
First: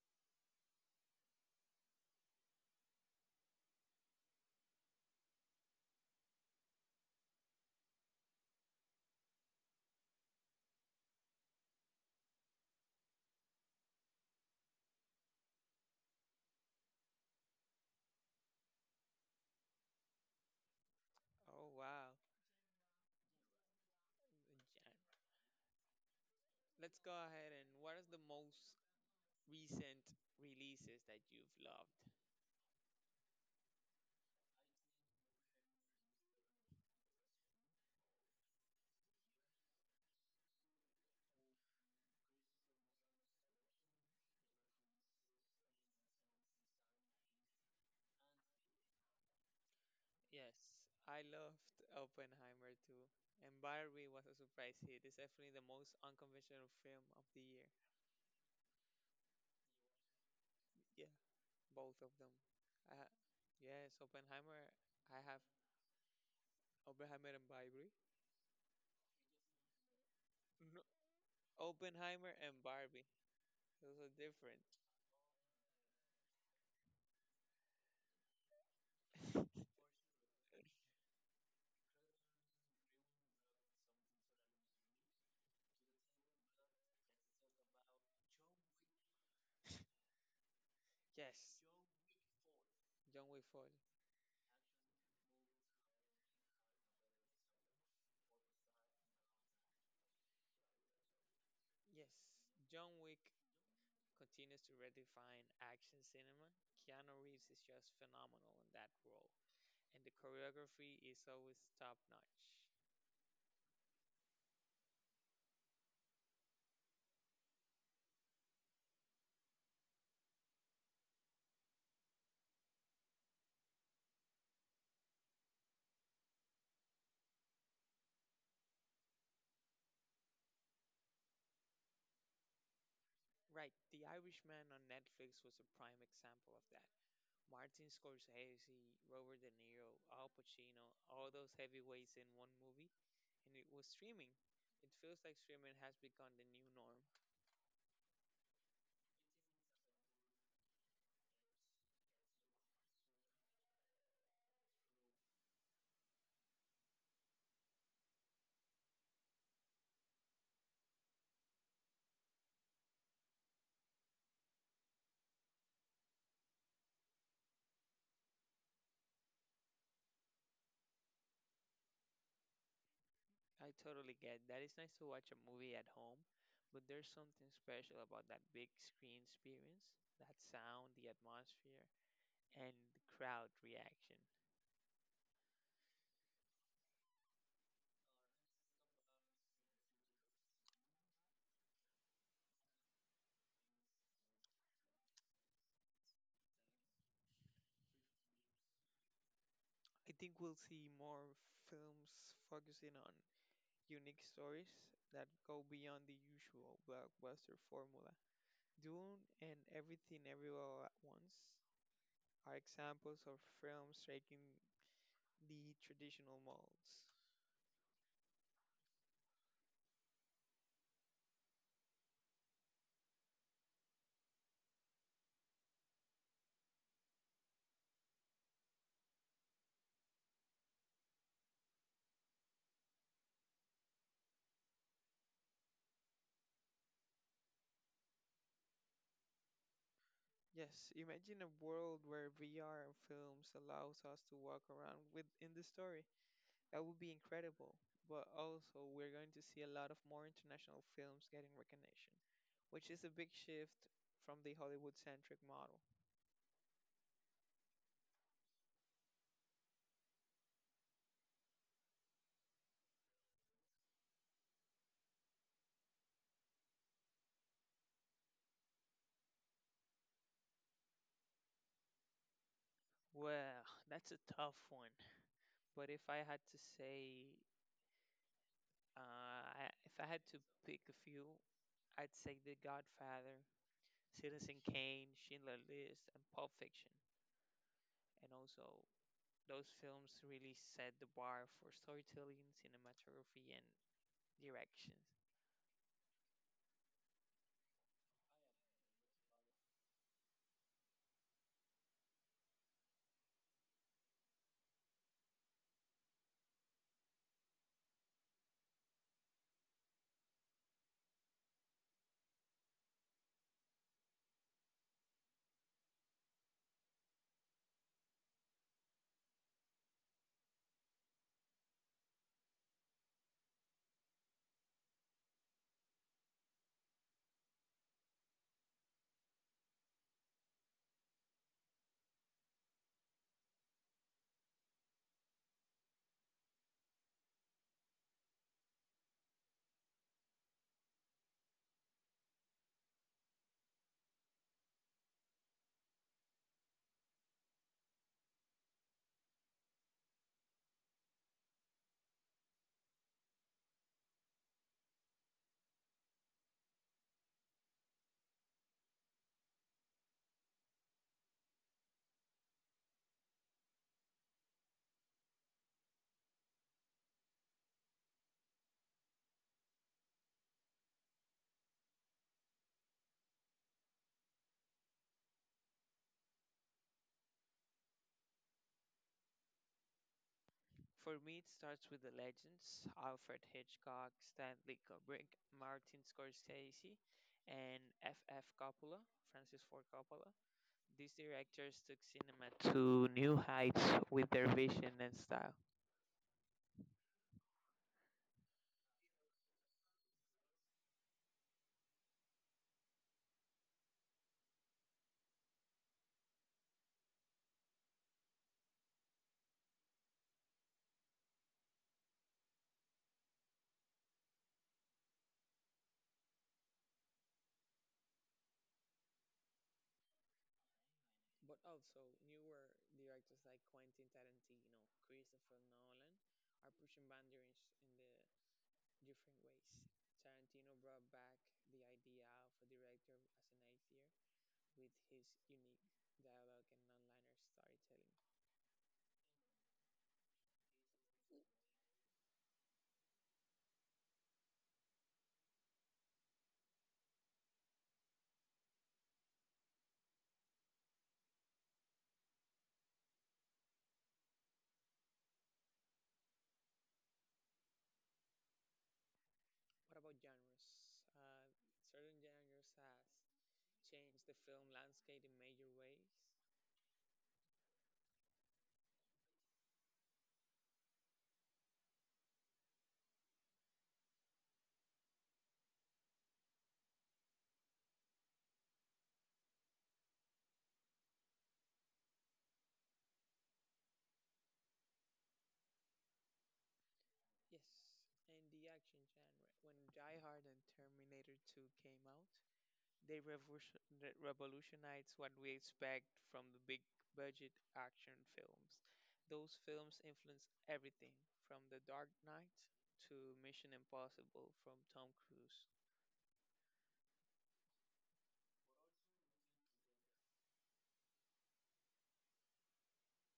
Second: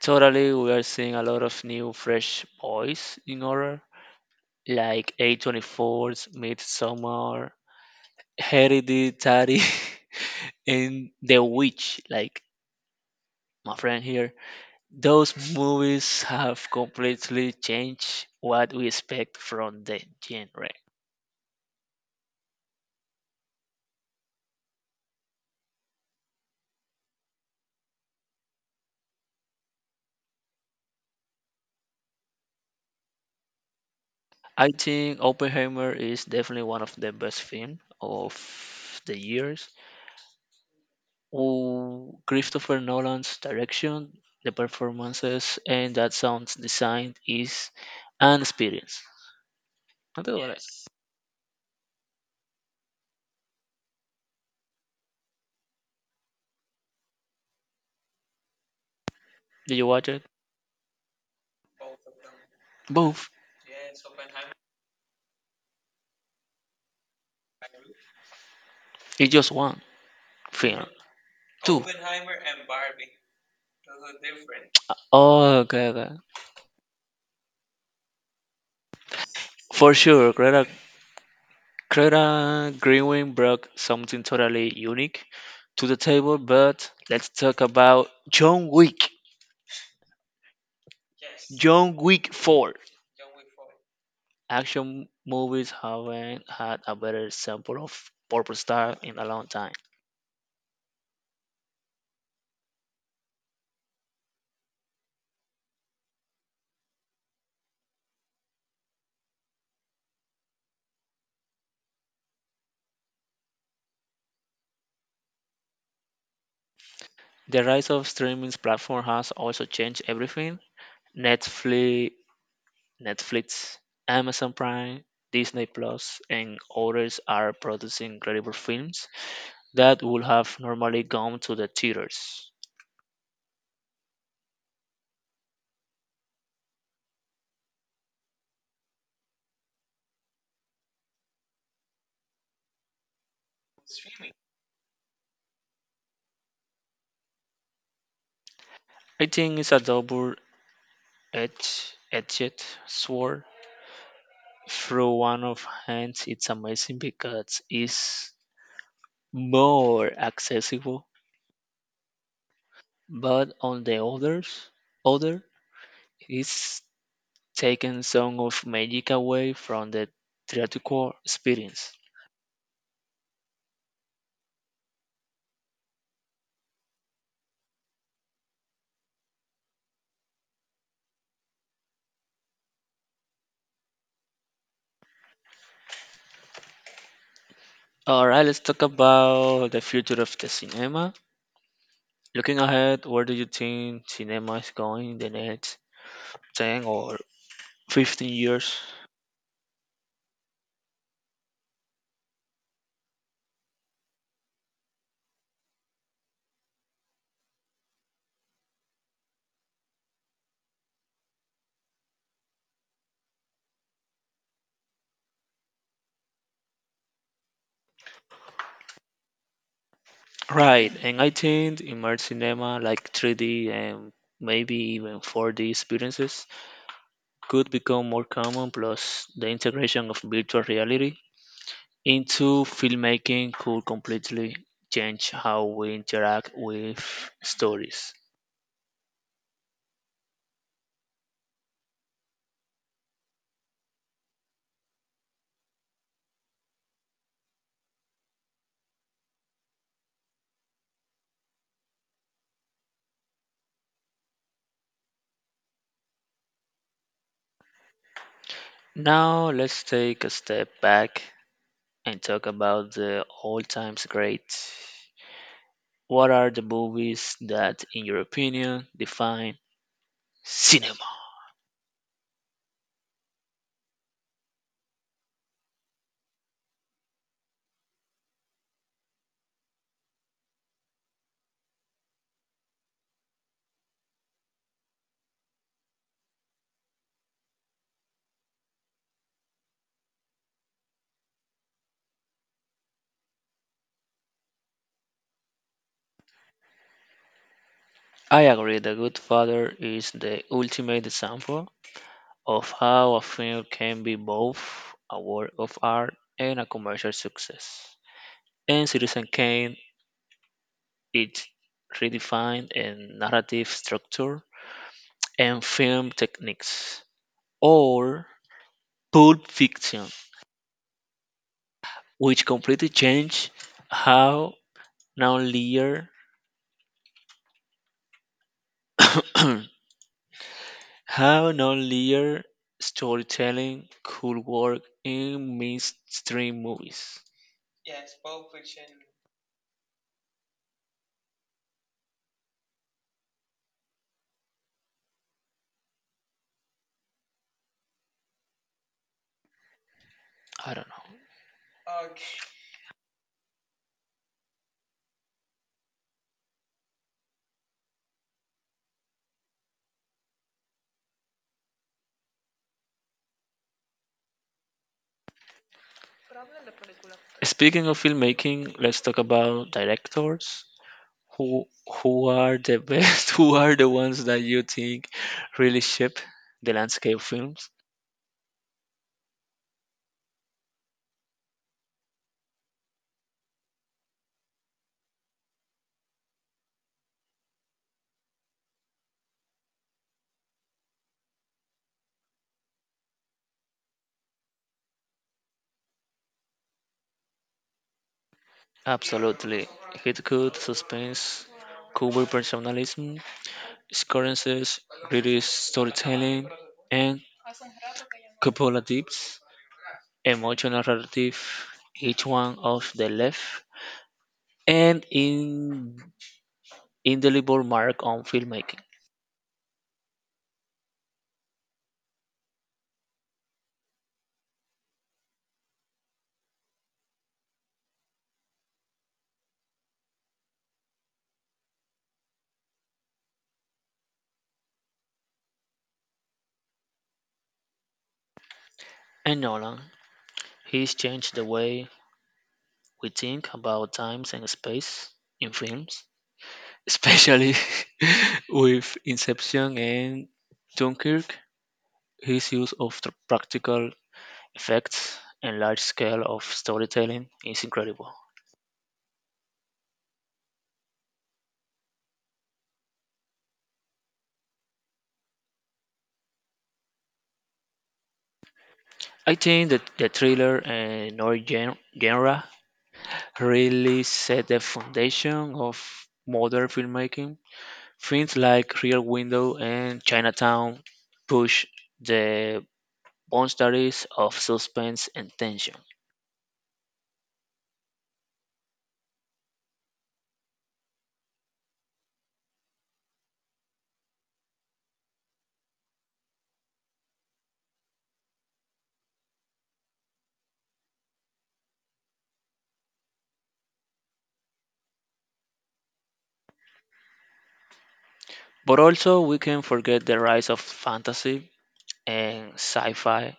[SPEAKER 2] Totally, we are seeing a lot of new, fresh voice in horror, like A24's Midsummer, Hereditary, (laughs) and The Witch. Like my friend here. Those movies have completely changed what we expect from the genre.
[SPEAKER 1] Oh wow! Yeah. Let's go ahead and what are the most recent releases that you've loved?
[SPEAKER 2] I think Oppenheimer is definitely one of the best films of the years. Oh, Christopher Nolan's direction, the performances, and that sounds design is an experience. I tell
[SPEAKER 1] Yes,
[SPEAKER 2] what,
[SPEAKER 1] I loved Oppenheimer too. And Barbie was a surprise hit. It's definitely the most unconventional film of the year.
[SPEAKER 2] did you watch it?
[SPEAKER 1] Yeah, both of them. Uh,
[SPEAKER 2] Both.
[SPEAKER 1] yes, Oppenheimer. I have Oppenheimer and Barbie.
[SPEAKER 2] It's just one
[SPEAKER 1] No,
[SPEAKER 2] film. Two.
[SPEAKER 1] Oppenheimer and Barbie. Those are different.
[SPEAKER 2] Oh, okay.
[SPEAKER 1] (laughs)
[SPEAKER 2] For sure, Greta Greenwing brought something totally unique to the table, but let's talk about John Wick.
[SPEAKER 1] Yes,
[SPEAKER 2] John Wick 4.
[SPEAKER 1] John Wick 4.
[SPEAKER 2] Action movies haven't had a better sample of purple star in a long time.
[SPEAKER 1] Yes, John Wick continues to redefine action cinema. Keanu Reeves is just phenomenal in that role, and the choreography is always top notch.
[SPEAKER 2] The rise of streaming platform has also changed everything. Netflix, Netflix, Amazon Prime, Disney Plus, and others are producing incredible films that would have normally gone to the theaters.
[SPEAKER 1] Right, The Irishman on Netflix was a prime example of that. Martin Scorsese, Robert De Niro, Al Pacino, all those heavyweights in one movie, and it was streaming. It feels like streaming has become the new norm.
[SPEAKER 2] I think it's a double-edged sword. Through one of hands, it's amazing because it's more accessible, but on the others, other, it's taken some of magic away from the theatrical experience.
[SPEAKER 1] I totally get that. It's nice to watch a movie at home, but there's something special about that big screen experience, that sound, the atmosphere, and the crowd reaction.
[SPEAKER 2] All right, let's talk about the future of the cinema. Looking ahead, where do you think cinema is going in the next 10 or 15 years?
[SPEAKER 1] I think we'll see more films focusing on unique stories that go beyond the usual blockbuster formula. Dune and Everything Everywhere All at Once are examples of films breaking the traditional molds.
[SPEAKER 2] Right, and I think immersive cinema like 3D and maybe even 4D experiences could become more common, plus the integration of virtual reality into filmmaking could completely change how we interact with stories.
[SPEAKER 1] Yes, imagine a world where VR and films allows us to walk around with in the story. That would be incredible. But also, we're going to see a lot of more international films getting recognition, which is a big shift from the Hollywood-centric model.
[SPEAKER 2] Now, let's take a step back and talk about the all times great. What are the movies that, in your opinion, define cinema?
[SPEAKER 1] Well, that's a tough one. But if I had to say, if I had to pick a few, I'd say The Godfather, Citizen Kane, Schindler's List, and Pulp Fiction. And also, those films really set the bar for storytelling, cinematography, and direction.
[SPEAKER 2] I agree, The Good Father is the ultimate example of how a film can be both a work of art and a commercial success. In Citizen Kane, it redefined a narrative structure and film techniques. Or Pulp Fiction, which completely changed how non-linear (coughs) how non-linear storytelling could work in mainstream movies. I don't know. Speaking of filmmaking, let's talk about directors. Who who are the best? (laughs) Who are the ones that you think really shape the landscape of films?
[SPEAKER 1] For me, it starts with the legends Alfred Hitchcock, Stanley Kubrick, Martin Scorsese, and F. F. Coppola, Francis Ford Coppola. These directors took cinema to new heights with their vision and style.
[SPEAKER 2] Absolutely. Hitchcock, suspense, Kubrick personalism, scorances, really storytelling, and Coppola deeps, emotional narrative, each one of the left, and in indelible mark on filmmaking.
[SPEAKER 1] But also, newer directors like Quentin Tarantino, Christopher Nolan are pushing boundaries in the different ways. Tarantino brought back the idea of a director as an atheist with his unique dialogue and non-linear storytelling.
[SPEAKER 2] And Nolan, he's changed the way we think about times and space in films, especially (laughs) with Inception and Dunkirk. His use of the practical effects and large scale of storytelling is incredible.
[SPEAKER 1] What about genres? Uh, certain genres has changed the film landscape in major ways.
[SPEAKER 2] I think that the thriller and horror genre really set the foundation of modern filmmaking. Films like Rear Window and Chinatown push the boundaries of suspense and tension.
[SPEAKER 1] Yes, and the action genre. When Die Hard and Terminator 2 came out, they revolutionized what we expect from the big budget action films. Those films influenced everything from The Dark Knight to Mission Impossible from Tom Cruise.
[SPEAKER 2] But also, we can forget the rise of fantasy and sci fi.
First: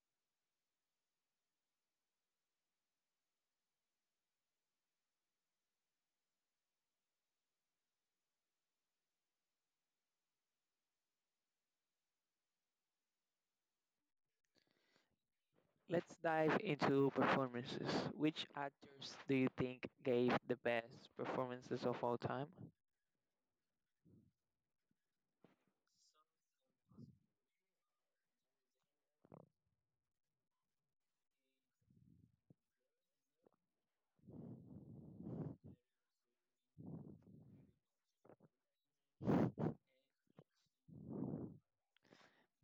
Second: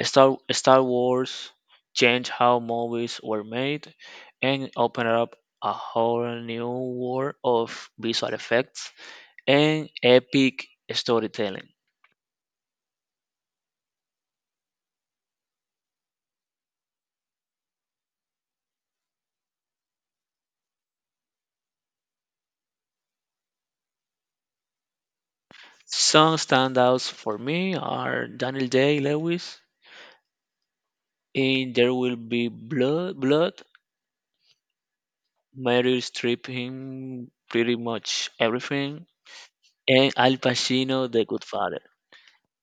[SPEAKER 2] Star Wars changed how movies were made and opened up a whole new world of visual effects and epic storytelling.
[SPEAKER 1] Let's dive into performances. Which actors do you think gave the best performances of all time?
[SPEAKER 2] Some standouts for me are Daniel Day Lewis in There Will Be Blood, Meryl Streep in pretty much everything, and Al Pacino, The Good Father.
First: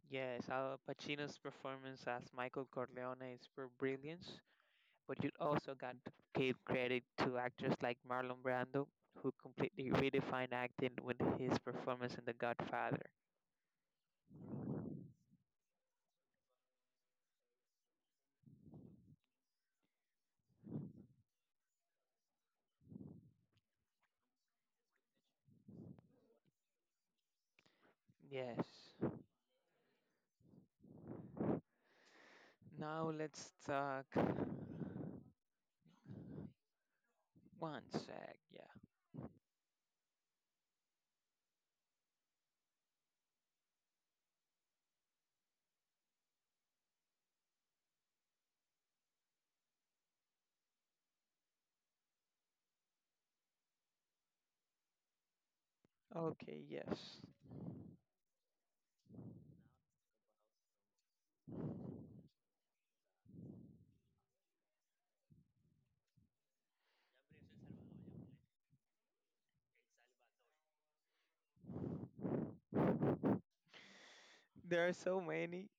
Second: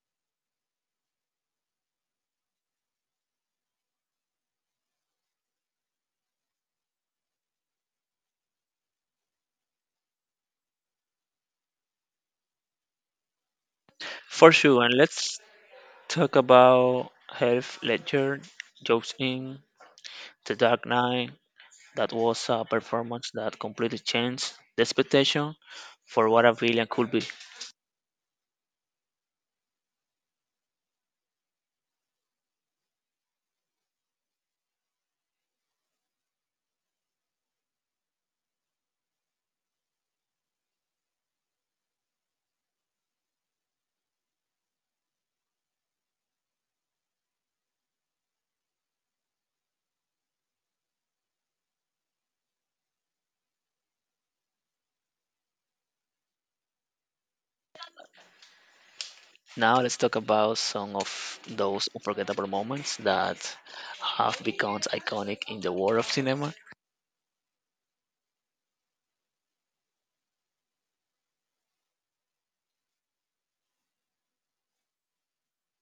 [SPEAKER 1] Yes, Al Pacino's performance as Michael Corleone is for brilliance, but you also got to give credit to actors like Marlon Brando, who completely redefined acting with his performance in The Godfather.
[SPEAKER 2] For sure, and let's talk about Heath Ledger, Jokes in The Dark Knight. That was a performance that completely changed the expectation for what a villain could be.
[SPEAKER 1] Yes. Now let's talk. One sec, yeah. Okay, yes.
[SPEAKER 2] Now let's talk about some of those unforgettable moments that have become iconic in the world of cinema.
[SPEAKER 1] There are so many.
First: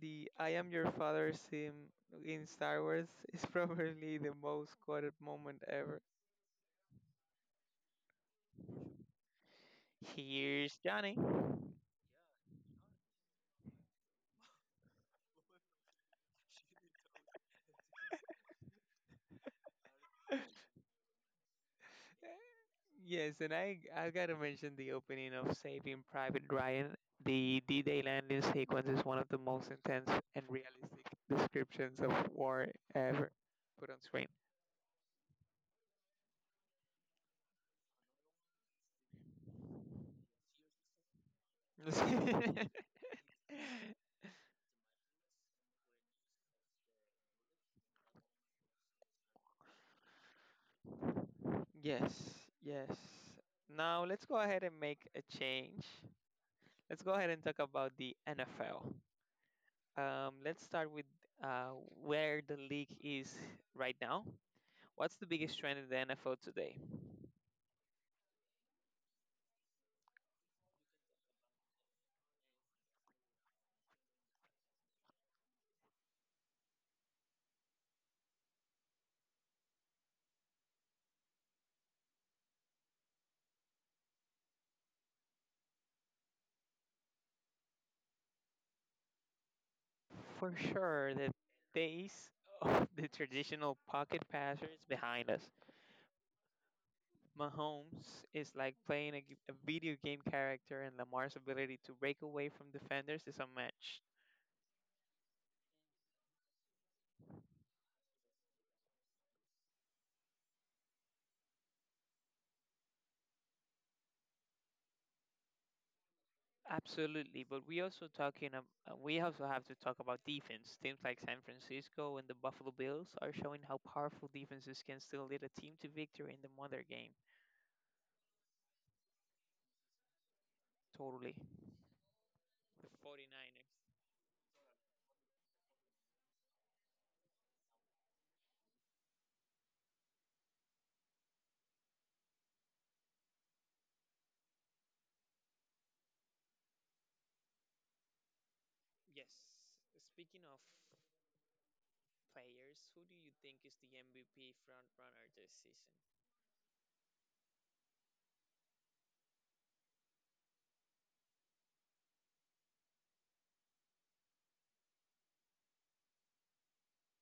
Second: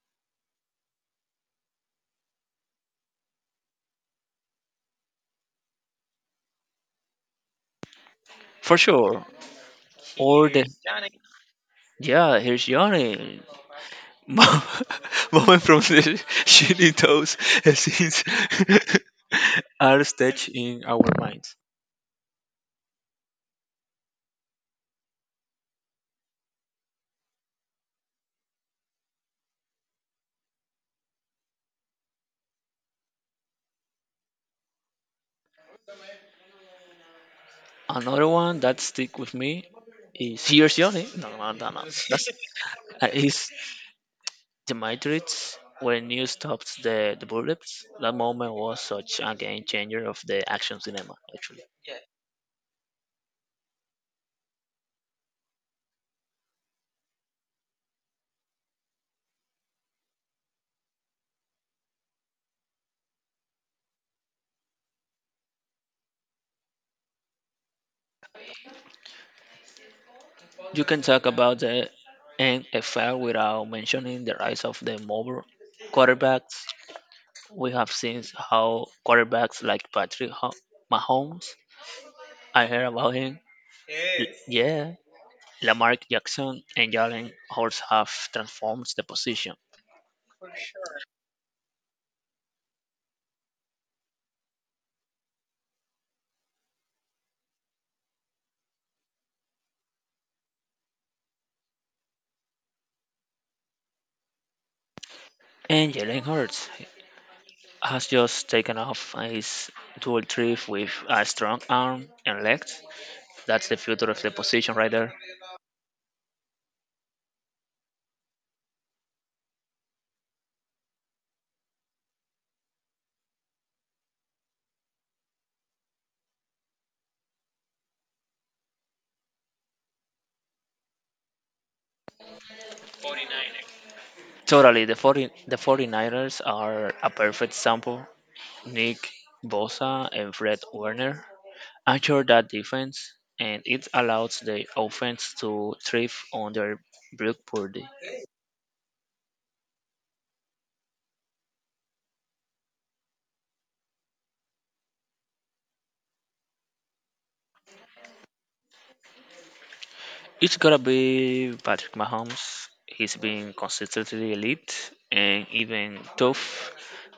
[SPEAKER 1] The I Am Your Father scene in Star Wars (laughs) is probably the most quoted moment ever.
[SPEAKER 2] For sure, all the
[SPEAKER 1] Here's Johnny.
[SPEAKER 2] yeah, here's Johnny. Mom, (laughs) Mom from the Shiny toes, scenes (laughs) are staged
[SPEAKER 1] (laughs)
[SPEAKER 2] in our minds.
[SPEAKER 1] Yes, and I gotta mention the opening of Saving Private Ryan. The D-Day landing sequence is one of the most intense and realistic descriptions of war ever put on screen.
[SPEAKER 2] Another one that stick with me is Here's Johnny. No, no, no, no. That's
[SPEAKER 1] (laughs)
[SPEAKER 2] is the Matrix when Neo stops the bullets. That moment was such a game changer of the action cinema. Actually,
[SPEAKER 1] yes, yes. Now let's go ahead and make a change. Let's go ahead and talk about the NFL. Let's start with uh, where the league is right now. What's the biggest trend in the NFL today?
[SPEAKER 2] you can talk about the NFL without mentioning the rise of the mobile quarterbacks. We have seen how quarterbacks like Mahomes, I heard about him, yeah, Lamar Jackson and Jalen Hurts have transformed the position.
[SPEAKER 1] For sure, the days of (laughs) the traditional pocket passer is behind us. Mahomes is like playing a video game character, and Lamar's ability to break away from defenders is unmatched.
[SPEAKER 2] And Jalen Hurts has just taken off his dual trip with a strong arm and legs. That's the future of the position right there.
[SPEAKER 1] Absolutely, but we also talking. We also have to talk about defense. Teams like San Francisco and the Buffalo Bills are showing how powerful defenses can still lead a team to victory in the mother game. Totally. The 49ers.
[SPEAKER 2] Totally, the 49ers are a perfect sample. Nick Bosa and Fred Werner anchor that defense, and it allows the offense to thrive on their block purdy.
[SPEAKER 1] Yes. Speaking of players, who do you think is the MVP front runner this season?
[SPEAKER 2] It's gotta be Patrick Mahomes. He's been consistently elite and even tough.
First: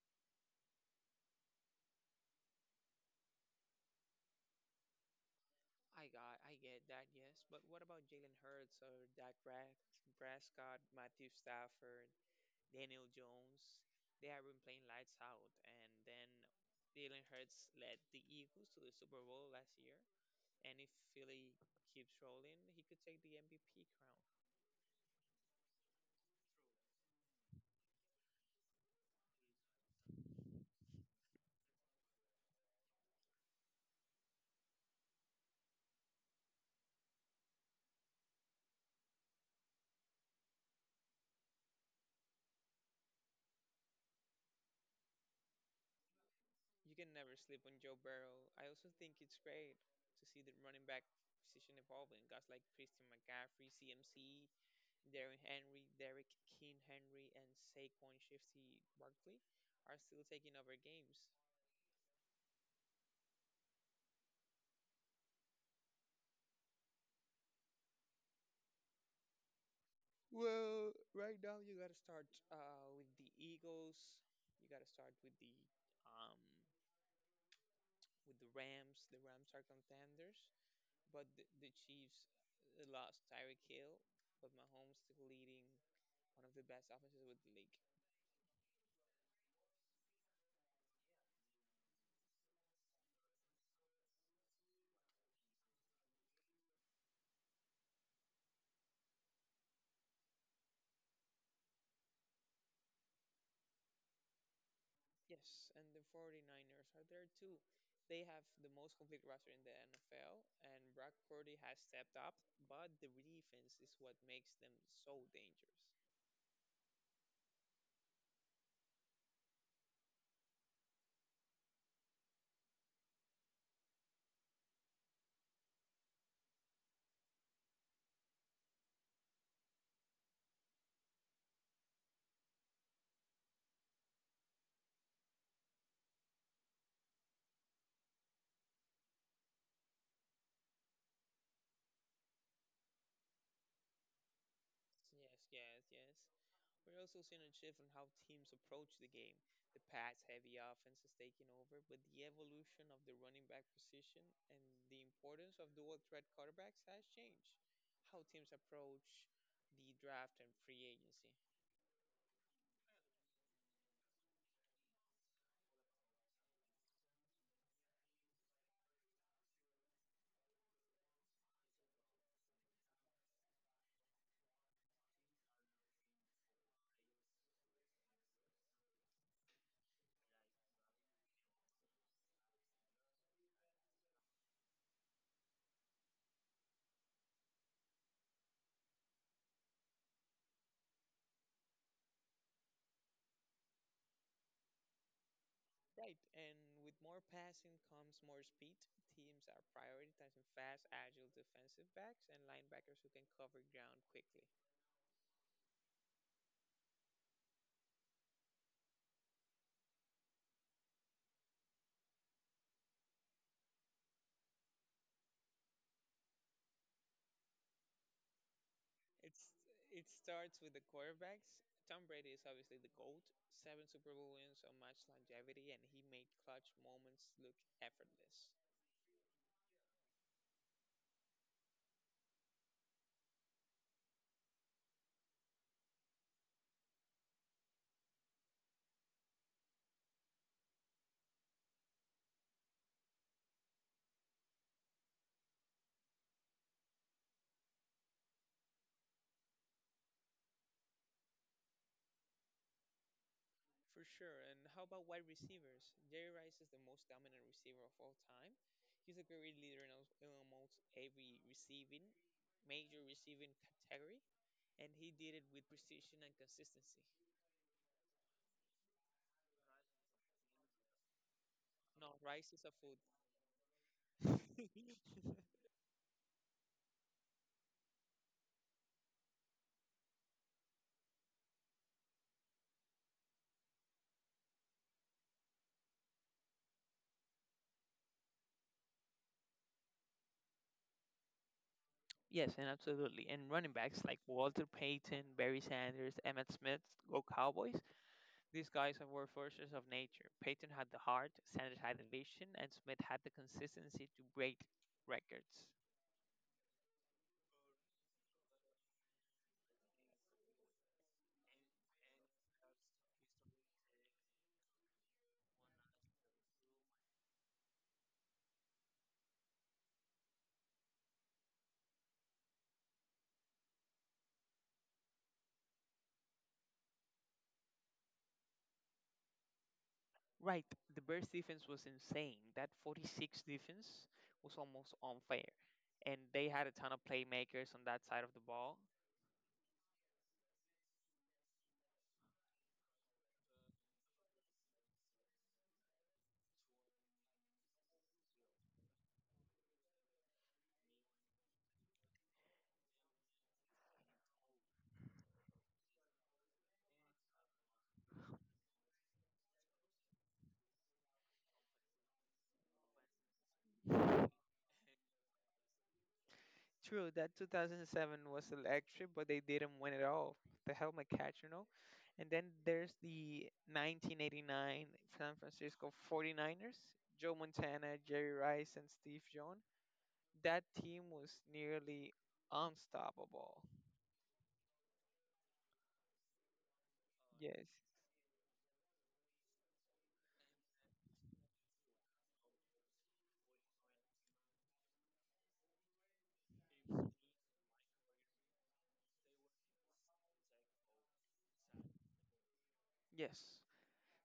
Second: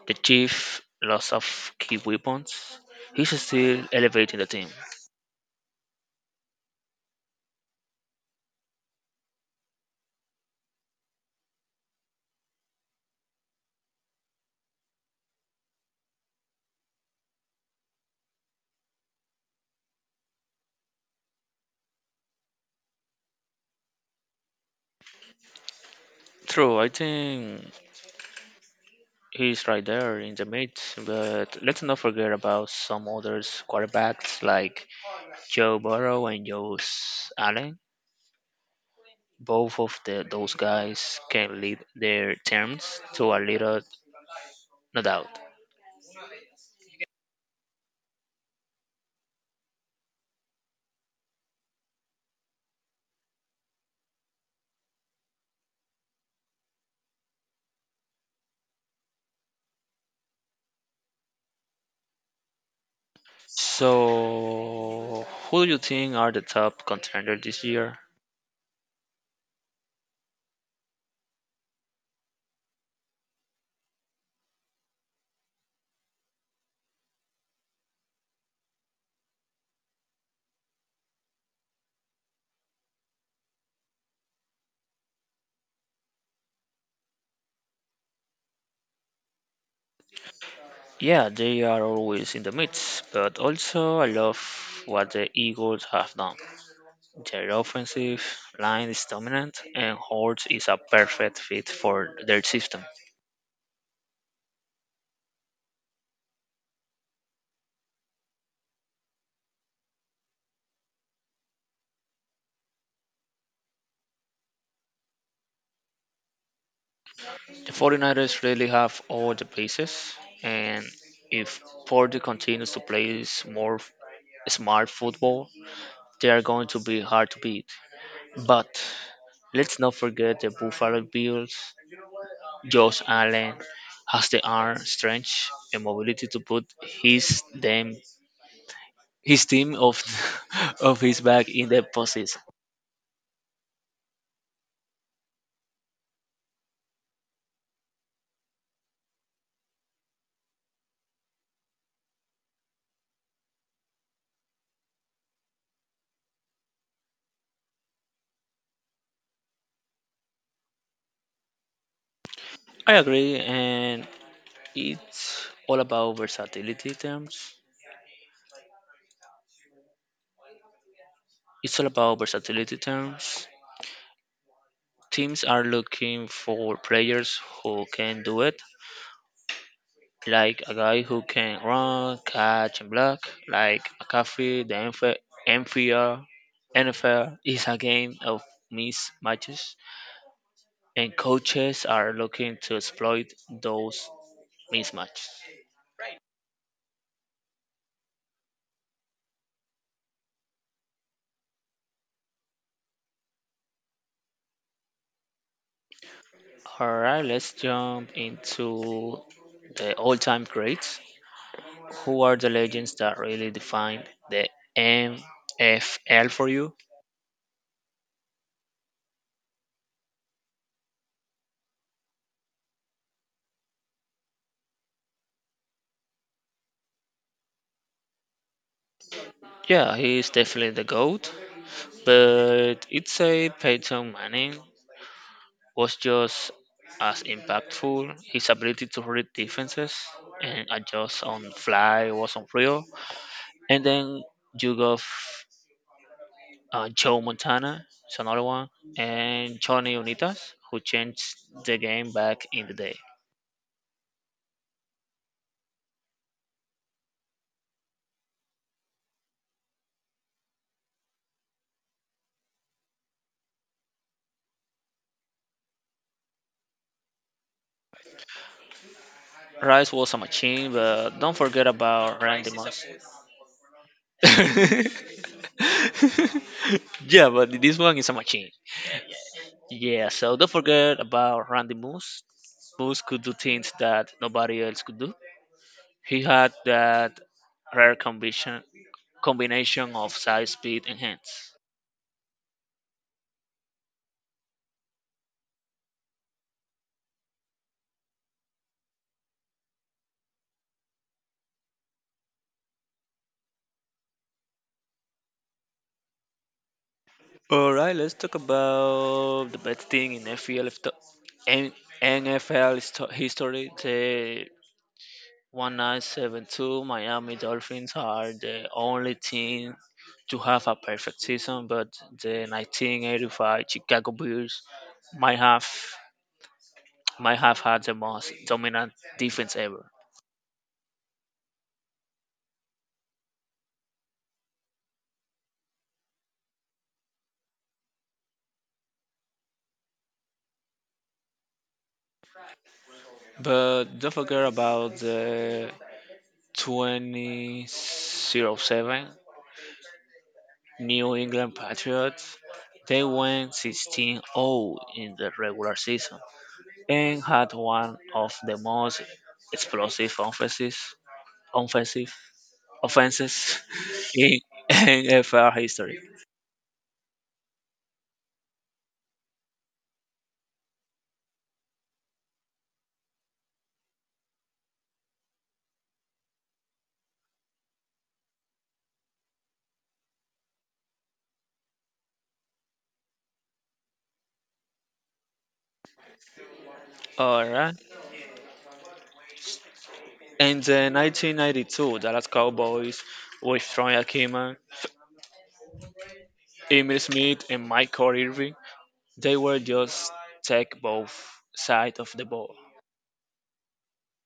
[SPEAKER 2] The chief loss of key weapons. He's still elevating the team.
[SPEAKER 1] I get that, yes, but what about Jalen Hurts or Dak Prescott, Matthew Stafford, Daniel Jones? They have been playing lights out, and then Jalen Hurts led the Eagles to the Super Bowl last year. And if Philly keeps rolling, he could take the MVP crown.
[SPEAKER 2] True, I think he's right there in the mid, but let's not forget about some others quarterbacks like Joe Burrow and Joe Allen. Both of the, those guys can lead their teams to a little, no doubt.
[SPEAKER 1] You can never sleep on Joe Burrow. I also think it's great to see the running back position evolving. Guys like Christian McCaffrey, CMC, Darren Henry, Derek King Henry, and Saquon Shifty Barkley are still taking over games.
[SPEAKER 2] So, who do you think are the top contenders this year?
[SPEAKER 1] Well, right now you gotta start with the Eagles. You gotta start um, with the Rams. The Rams are contenders, but the Chiefs lost Tyreek Hill, but Mahomes still leading one of the best offenses with the league.
[SPEAKER 2] Yeah, they are always in the mix, but also I love what the Eagles have done. Their offensive line is dominant, and Hortz is a perfect fit for their system.
[SPEAKER 1] Yes, and the 49ers are there too. They have the most complete roster in the NFL, and Brock Purdy has stepped up, but the defense is what makes them so dangerous.
[SPEAKER 2] The 49ers really have all the pieces, and if Porter continues to play smart, smart football, they are going to be hard to beat. But let's not forget the Buffalo Bills. Josh Allen has the arm strength and mobility to put his them his team of (laughs) of his back in the postseason.
[SPEAKER 1] Yes, yes, yes. We're also seeing a shift on how teams approach the game. The pass heavy offense is taking over, but the evolution of the running back position and the importance of dual threat quarterbacks has changed. How teams approach the draft and free agency.
[SPEAKER 2] I agree, and it's all about versatility terms. It's all about versatility terms. Teams are looking for players who can do it, like a guy who can run, catch, and block, like McCaffrey, the NFL, NFL, NFL N F L is a game of mismatches, and coaches are looking to exploit those mismatches.
[SPEAKER 1] Right, and with more passing comes more speed. Teams are prioritizing fast, agile defensive backs and linebackers who can cover ground quickly.
[SPEAKER 2] All right, let's jump into the all-time greats. Who are the legends that really defined the NFL for you?
[SPEAKER 1] It's it starts with the quarterbacks. Tom Brady is obviously the GOAT. Seven Super Bowl wins, so much longevity, and he made clutch moments look effortless.
[SPEAKER 2] Yeah, he's definitely the GOAT, but it's a Peyton Manning was just as impactful. His ability to read defenses and adjust on the fly was unreal. And then you got Joe Montana, is another one, and Johnny Unitas, who changed the game back in the day.
[SPEAKER 1] For sure. And how about wide receivers? Jerry Rice is the most dominant receiver of all time. He's a career leader in in almost every major receiving category. And he did it with precision and consistency.
[SPEAKER 2] Rice was a machine, but don't forget
[SPEAKER 1] No,
[SPEAKER 2] about Randy
[SPEAKER 1] rice is a
[SPEAKER 2] Moss.
[SPEAKER 1] food.
[SPEAKER 2] (laughs)
[SPEAKER 1] (laughs)
[SPEAKER 2] yeah, but this one is a machine. Yeah, so don't forget about Randy Moose. Moose could do things that nobody else could do. He had that rare combination of size, speed, and hands.
[SPEAKER 1] Yes, and absolutely. And running backs like Walter Payton, Barry Sanders, Emmett Smith, go Cowboys. These guys are were forces of nature. Payton had the heart, Sanders had the vision, and Smith had the consistency to break records.
[SPEAKER 2] All right, let's talk about the best thing in FPL histo- N- NFL history. The 1972 Miami Dolphins are the only team to have a perfect season, but the 1985 Chicago Bears might have might have had the most dominant defense ever.
[SPEAKER 1] Right, the Bears defense was insane. That 46 defense was almost unfair. And they had a ton of playmakers on that side of the ball.
[SPEAKER 2] But don't forget about the 2007 New England Patriots. They went 16-0 in the regular season and had one of the most explosive offenses, offensive offenses (laughs) in NFL history.
[SPEAKER 1] True, that 2007 was electric, but they didn't win it all. The helmet catch, you know. And then there's the 1989 San Francisco 49ers, Joe Montana, Jerry Rice, and Steve Young. That team was nearly unstoppable.
[SPEAKER 2] All
[SPEAKER 1] Yes.
[SPEAKER 2] right. In the 1992 Dallas Cowboys with Troy Aikman, Emmitt Smith, and Michael Irvin, they were just take both sides of the ball.
[SPEAKER 1] Yes.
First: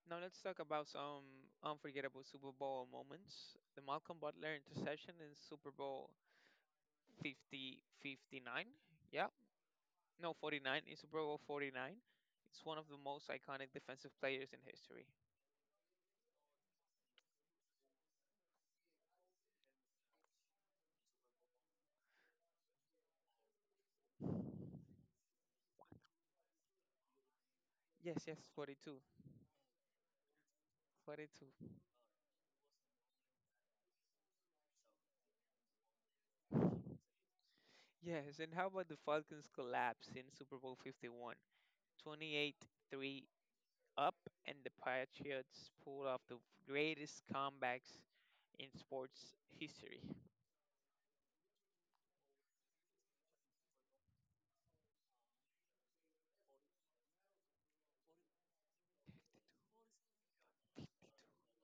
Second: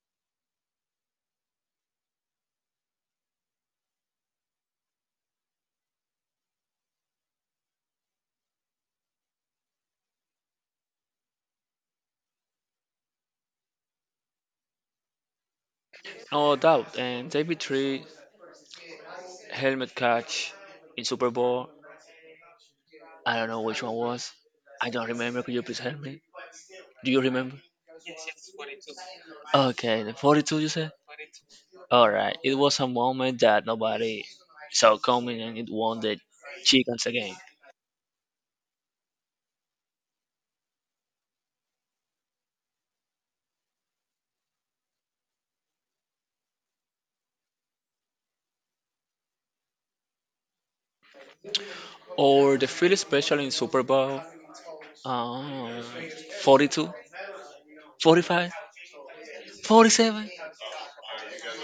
[SPEAKER 1] Now let's talk about some unforgettable Super Bowl moments. The Malcolm Butler interception in Super Bowl 50 59. Yeah. No, 49 in Super Bowl 49. It's one of the most iconic defensive players in history.
[SPEAKER 2] No doubt. And David Tree helmet catch in Super Bowl. I don't know which one was. I don't remember. Could you please help me? Do you remember?
[SPEAKER 1] Yes, yes, 42.
[SPEAKER 2] Okay, the 42 you said?
[SPEAKER 1] 42.
[SPEAKER 2] Alright, it was a moment that nobody saw coming and it won the Chickens again.
[SPEAKER 1] Yes, and how about the Falcons collapse in Super Bowl 51? 28-3 up and the Patriots pull off the greatest comebacks in sports history.
[SPEAKER 2] Or the Philly special in Super Bowl um, 42, 45, 47,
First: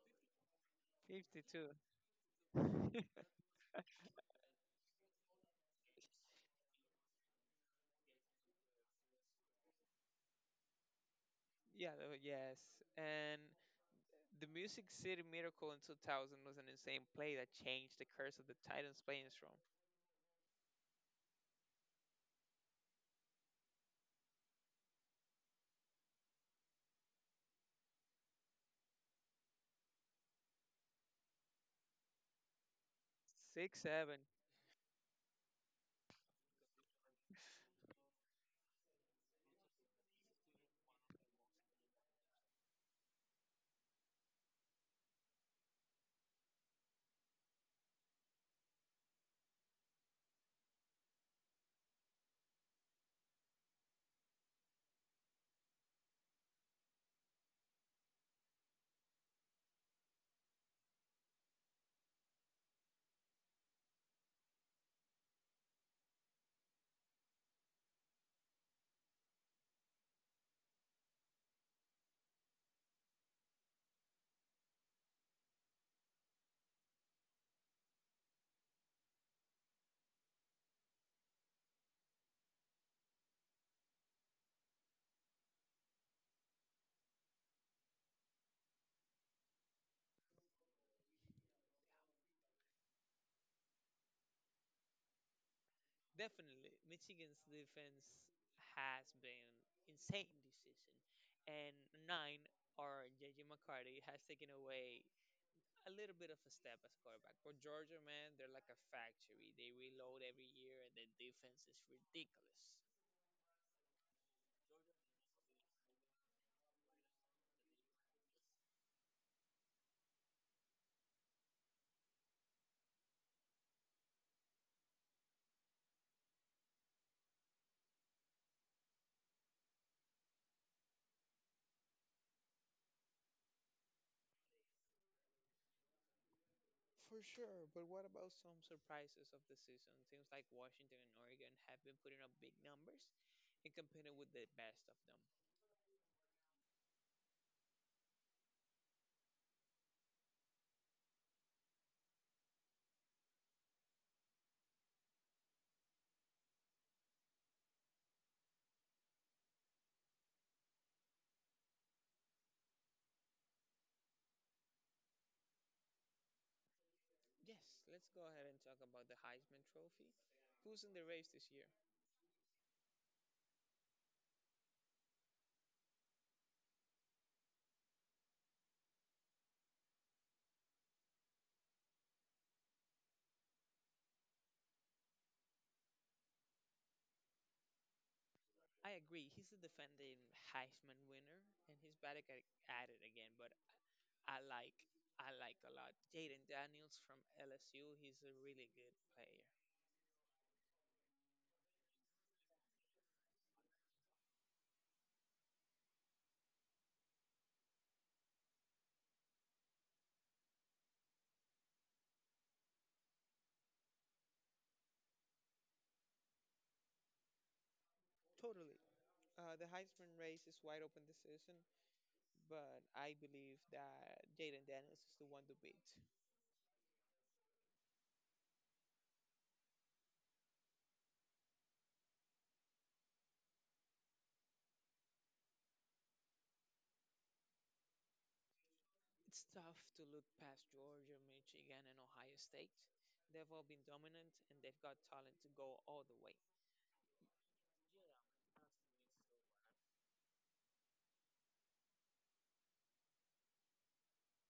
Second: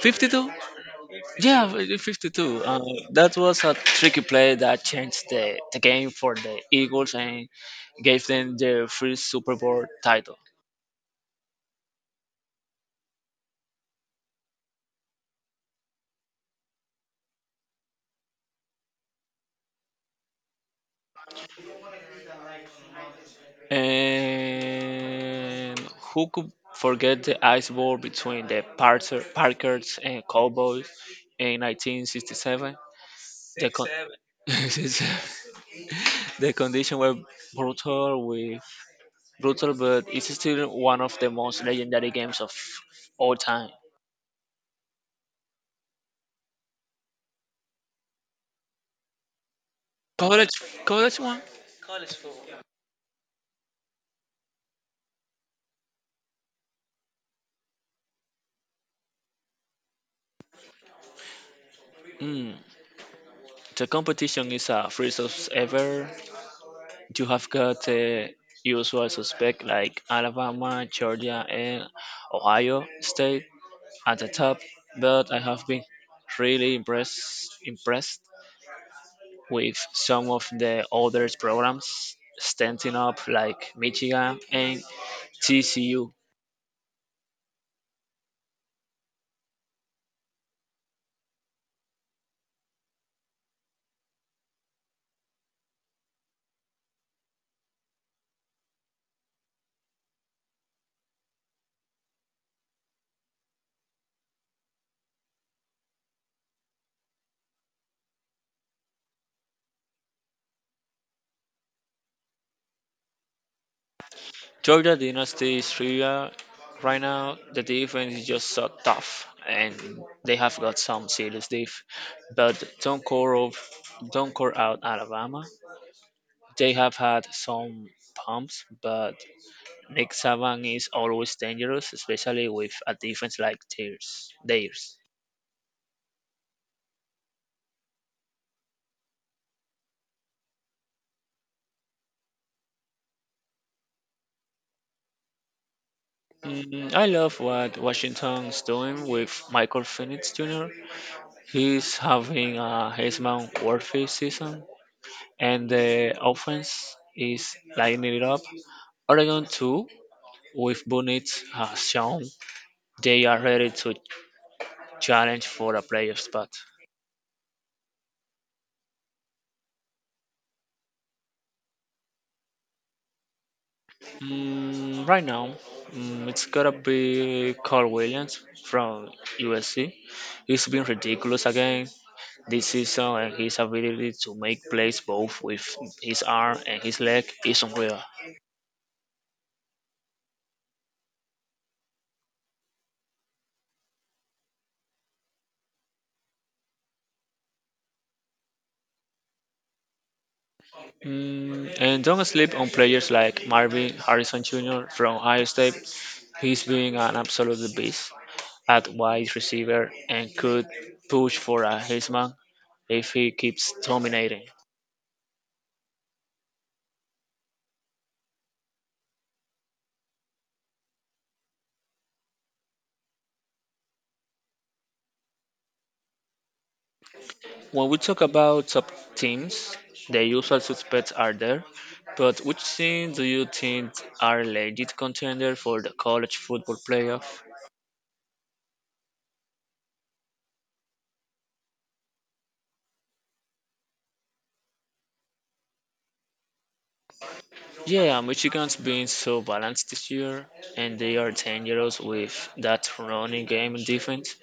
[SPEAKER 2] 52? Yeah,
[SPEAKER 1] 52.
[SPEAKER 2] 52. Uh,
[SPEAKER 1] 52. (laughs)
[SPEAKER 2] that was a tricky play that changed the game for the Eagles and gave them their first Super Bowl title.
[SPEAKER 1] Yeah, yes. And the Music City Miracle in 2000 was an insane play that changed the curse of the Titans playing from
[SPEAKER 2] And who could forget the ice ball between the Parkers and Cowboys in 1967? The con-
[SPEAKER 1] 6-7.
[SPEAKER 2] (laughs) the conditions were brutal, with brutal, but it's still one of the most legendary games of all time. College, college one. Mm. The competition is a free as ever. You have got the usual suspect like Alabama, Georgia, and Ohio State at the top, but I have been really impressed with some of the other programs standing up like Michigan and TCU.
[SPEAKER 1] Definitely, Michigan's defense has been insane this season. And 9 or JJ McCarty has taken away a little bit of a step as quarterback. But Georgia, man, they're like a factory. They reload every year and their defense is ridiculous.
[SPEAKER 2] Georgia Dynasty is real right now. The defense is just so tough, and they have got some serious diff. But don't call out Alabama. They have had some pumps, but Nick Saban is always dangerous, especially with a defense like theirs.
[SPEAKER 1] For sure, but what about some surprises of the season? Teams like Washington and Oregon have been putting up big numbers and competing with the best of them.
[SPEAKER 2] Mm, I love what Washington's doing with Michael Penix Jr. He's having a Heisman worthy season, and the offense is lighting it up. Oregon too, with Bunnitt has shown they are ready to challenge for a playoff spot.
[SPEAKER 1] Yes, let's go ahead and talk about the Heisman Trophy. Who's in the race this year?
[SPEAKER 2] Right now, it's gotta be Carl Williams from USC. He's been ridiculous again this season, and his ability to make plays both with his arm and his leg is unreal.
[SPEAKER 1] I agree, he's the defending Heisman winner, and he's back at it again, but I like I like a lot. Jaden Daniels from LSU, he's a really good player.
[SPEAKER 2] Mm, and don't sleep on players like Marvin Harrison Jr. from Ohio State. He's being an absolute beast at wide receiver and could push for a Heisman if he keeps dominating.
[SPEAKER 1] Totally. The Heisman race is wide open this season. But I believe that Jaden Daniels is the one to beat.
[SPEAKER 2] When we talk about top teams, the usual suspects are there, but which team do you think are legit contender for the college football playoff?
[SPEAKER 1] It's tough to look past Georgia, Michigan, and Ohio State. They've all been dominant and they've got talent to go all the way.
[SPEAKER 2] Yeah, Michigan's been so balanced this year, and they are dangerous with that running game and defense.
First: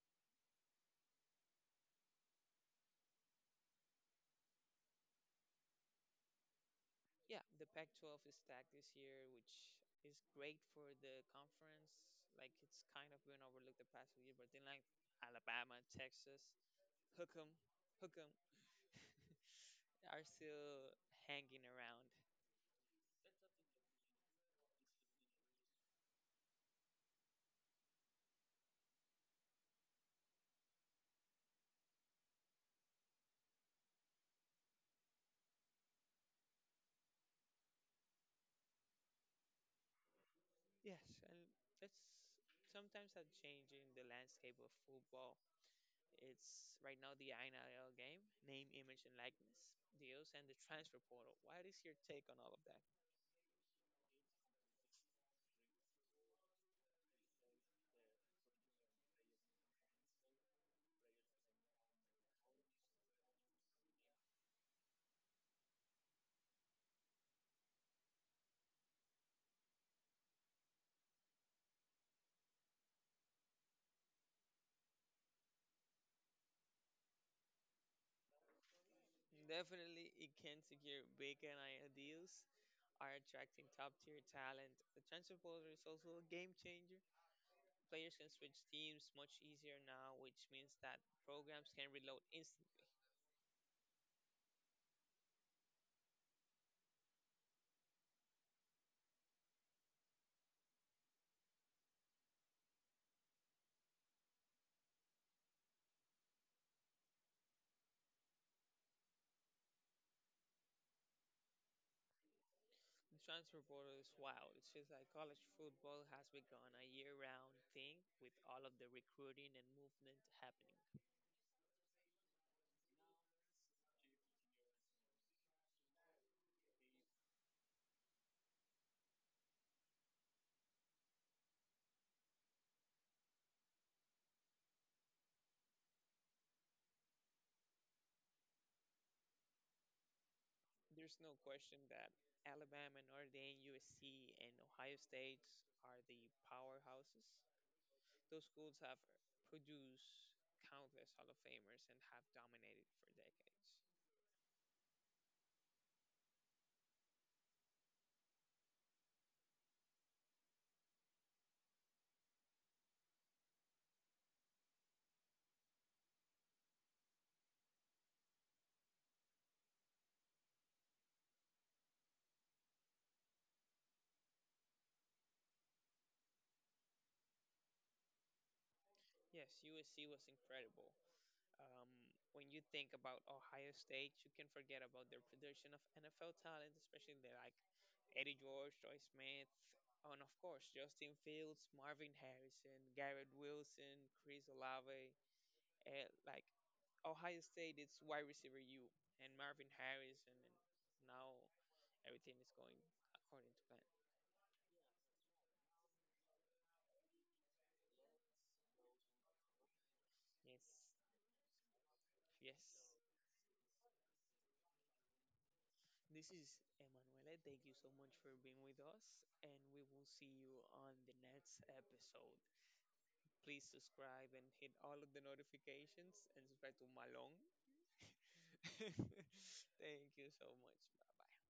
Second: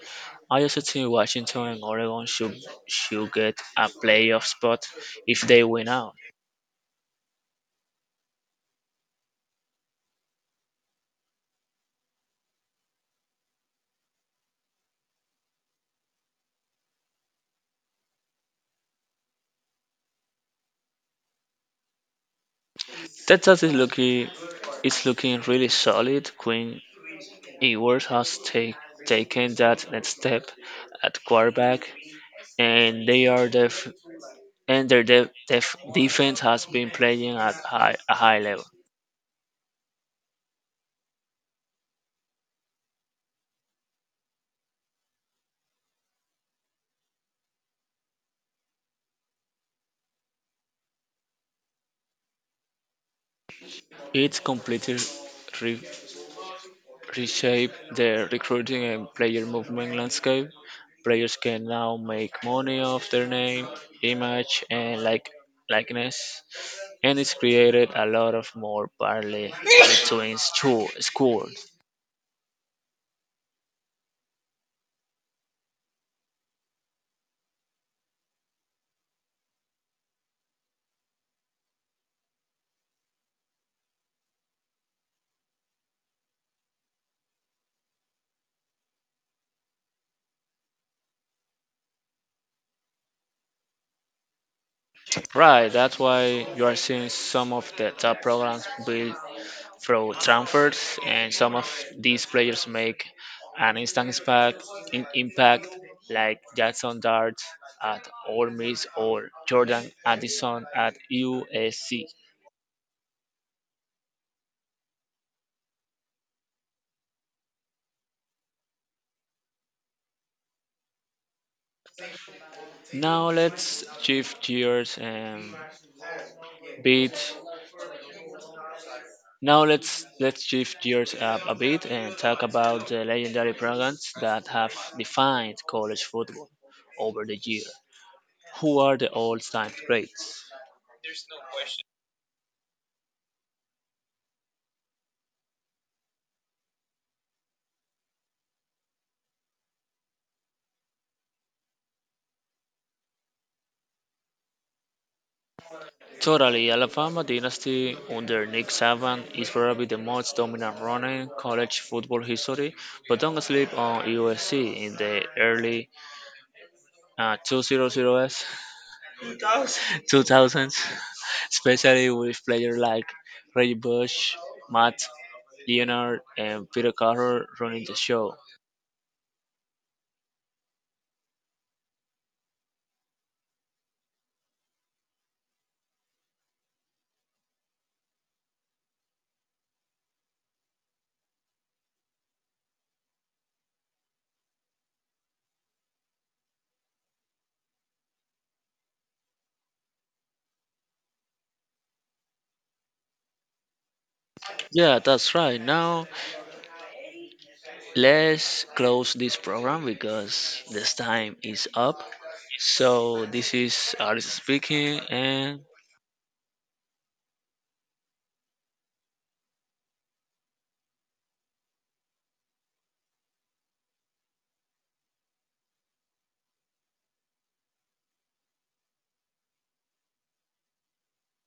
[SPEAKER 2] I also think Washington and Oregon should get a playoff spot if they win out.
[SPEAKER 1] Yeah, the Pac Pac-12 is stacked this year, which is great for the conference. Like, it's kind of been overlooked the past few years, but then, like, Alabama, Texas, Hook'em, Hook'em (laughs) are still hanging around.
[SPEAKER 2] Texas is looking really solid. Quinn Ewers has taken that next step at quarterback, and they are def, and their def, def, defense has been playing at a high level.
[SPEAKER 1] Yes, and it's sometimes I'm changing the landscape of football. It's right now the NIL game, name, image, and likeness deals, and the transfer portal. What is your take on all of that?
[SPEAKER 2] It's completely reshape the recruiting and player movement landscape. Players can now make money off their name, image, and likeness, and it's created a lot of more parley between schools.
[SPEAKER 1] Definitely, it can secure big NIL deals, are attracting top tier talent. The transfer portal is also a game changer. Players can switch teams much easier now, which means that programs can reload instantly.
[SPEAKER 2] Right, that's why you are seeing some of the top programs build through transfers, and some of these players make an instant impact, impact like Jackson Dart at Ole Miss or Jordan Addison at USC.
[SPEAKER 1] The transfer portal is wild. It's just like college football has become a year-round thing with all of the recruiting and movement happening.
[SPEAKER 2] Now let's shift gears and bit. Now let's shift gears up a bit and talk about the legendary programs that have defined college football over the year. Who are the all-time greats?
[SPEAKER 1] There's no question that Alabama, Notre Dame, USC, and Ohio State are the powerhouses. Those schools have produced countless Hall of Famers and have dominated for decades.
[SPEAKER 2] Totally, Alabama Dynasty under Nick Saban is probably the most dominant runner in college football history, but don't sleep on USC in the early uh, 200s, 2000s, (laughs) especially with players like Reggie Bush, Matt Leonard, and Peter Carroll running the show.
[SPEAKER 1] Yes, USC was incredible. Um, when you think about Ohio State, you can forget about their production of NFL talent, especially the, like Eddie George, Troy Smith, and of course Justin Fields, Marvin Harrison, Garrett Wilson, Chris Olave. Like Ohio State, it's wide receiver you and Marvin Harrison, and now everything is going according to plan.
[SPEAKER 2] Yeah, that's right. Now let's close this program because this time is up.
[SPEAKER 1] Yes, yes.
[SPEAKER 2] So this is Alice speaking and
[SPEAKER 1] This is Emanuele. Thank you so much for being with us, and we will see you on the next episode. Please subscribe and hit all of the notifications and subscribe to Malong. (laughs) Thank you so much. Bye bye.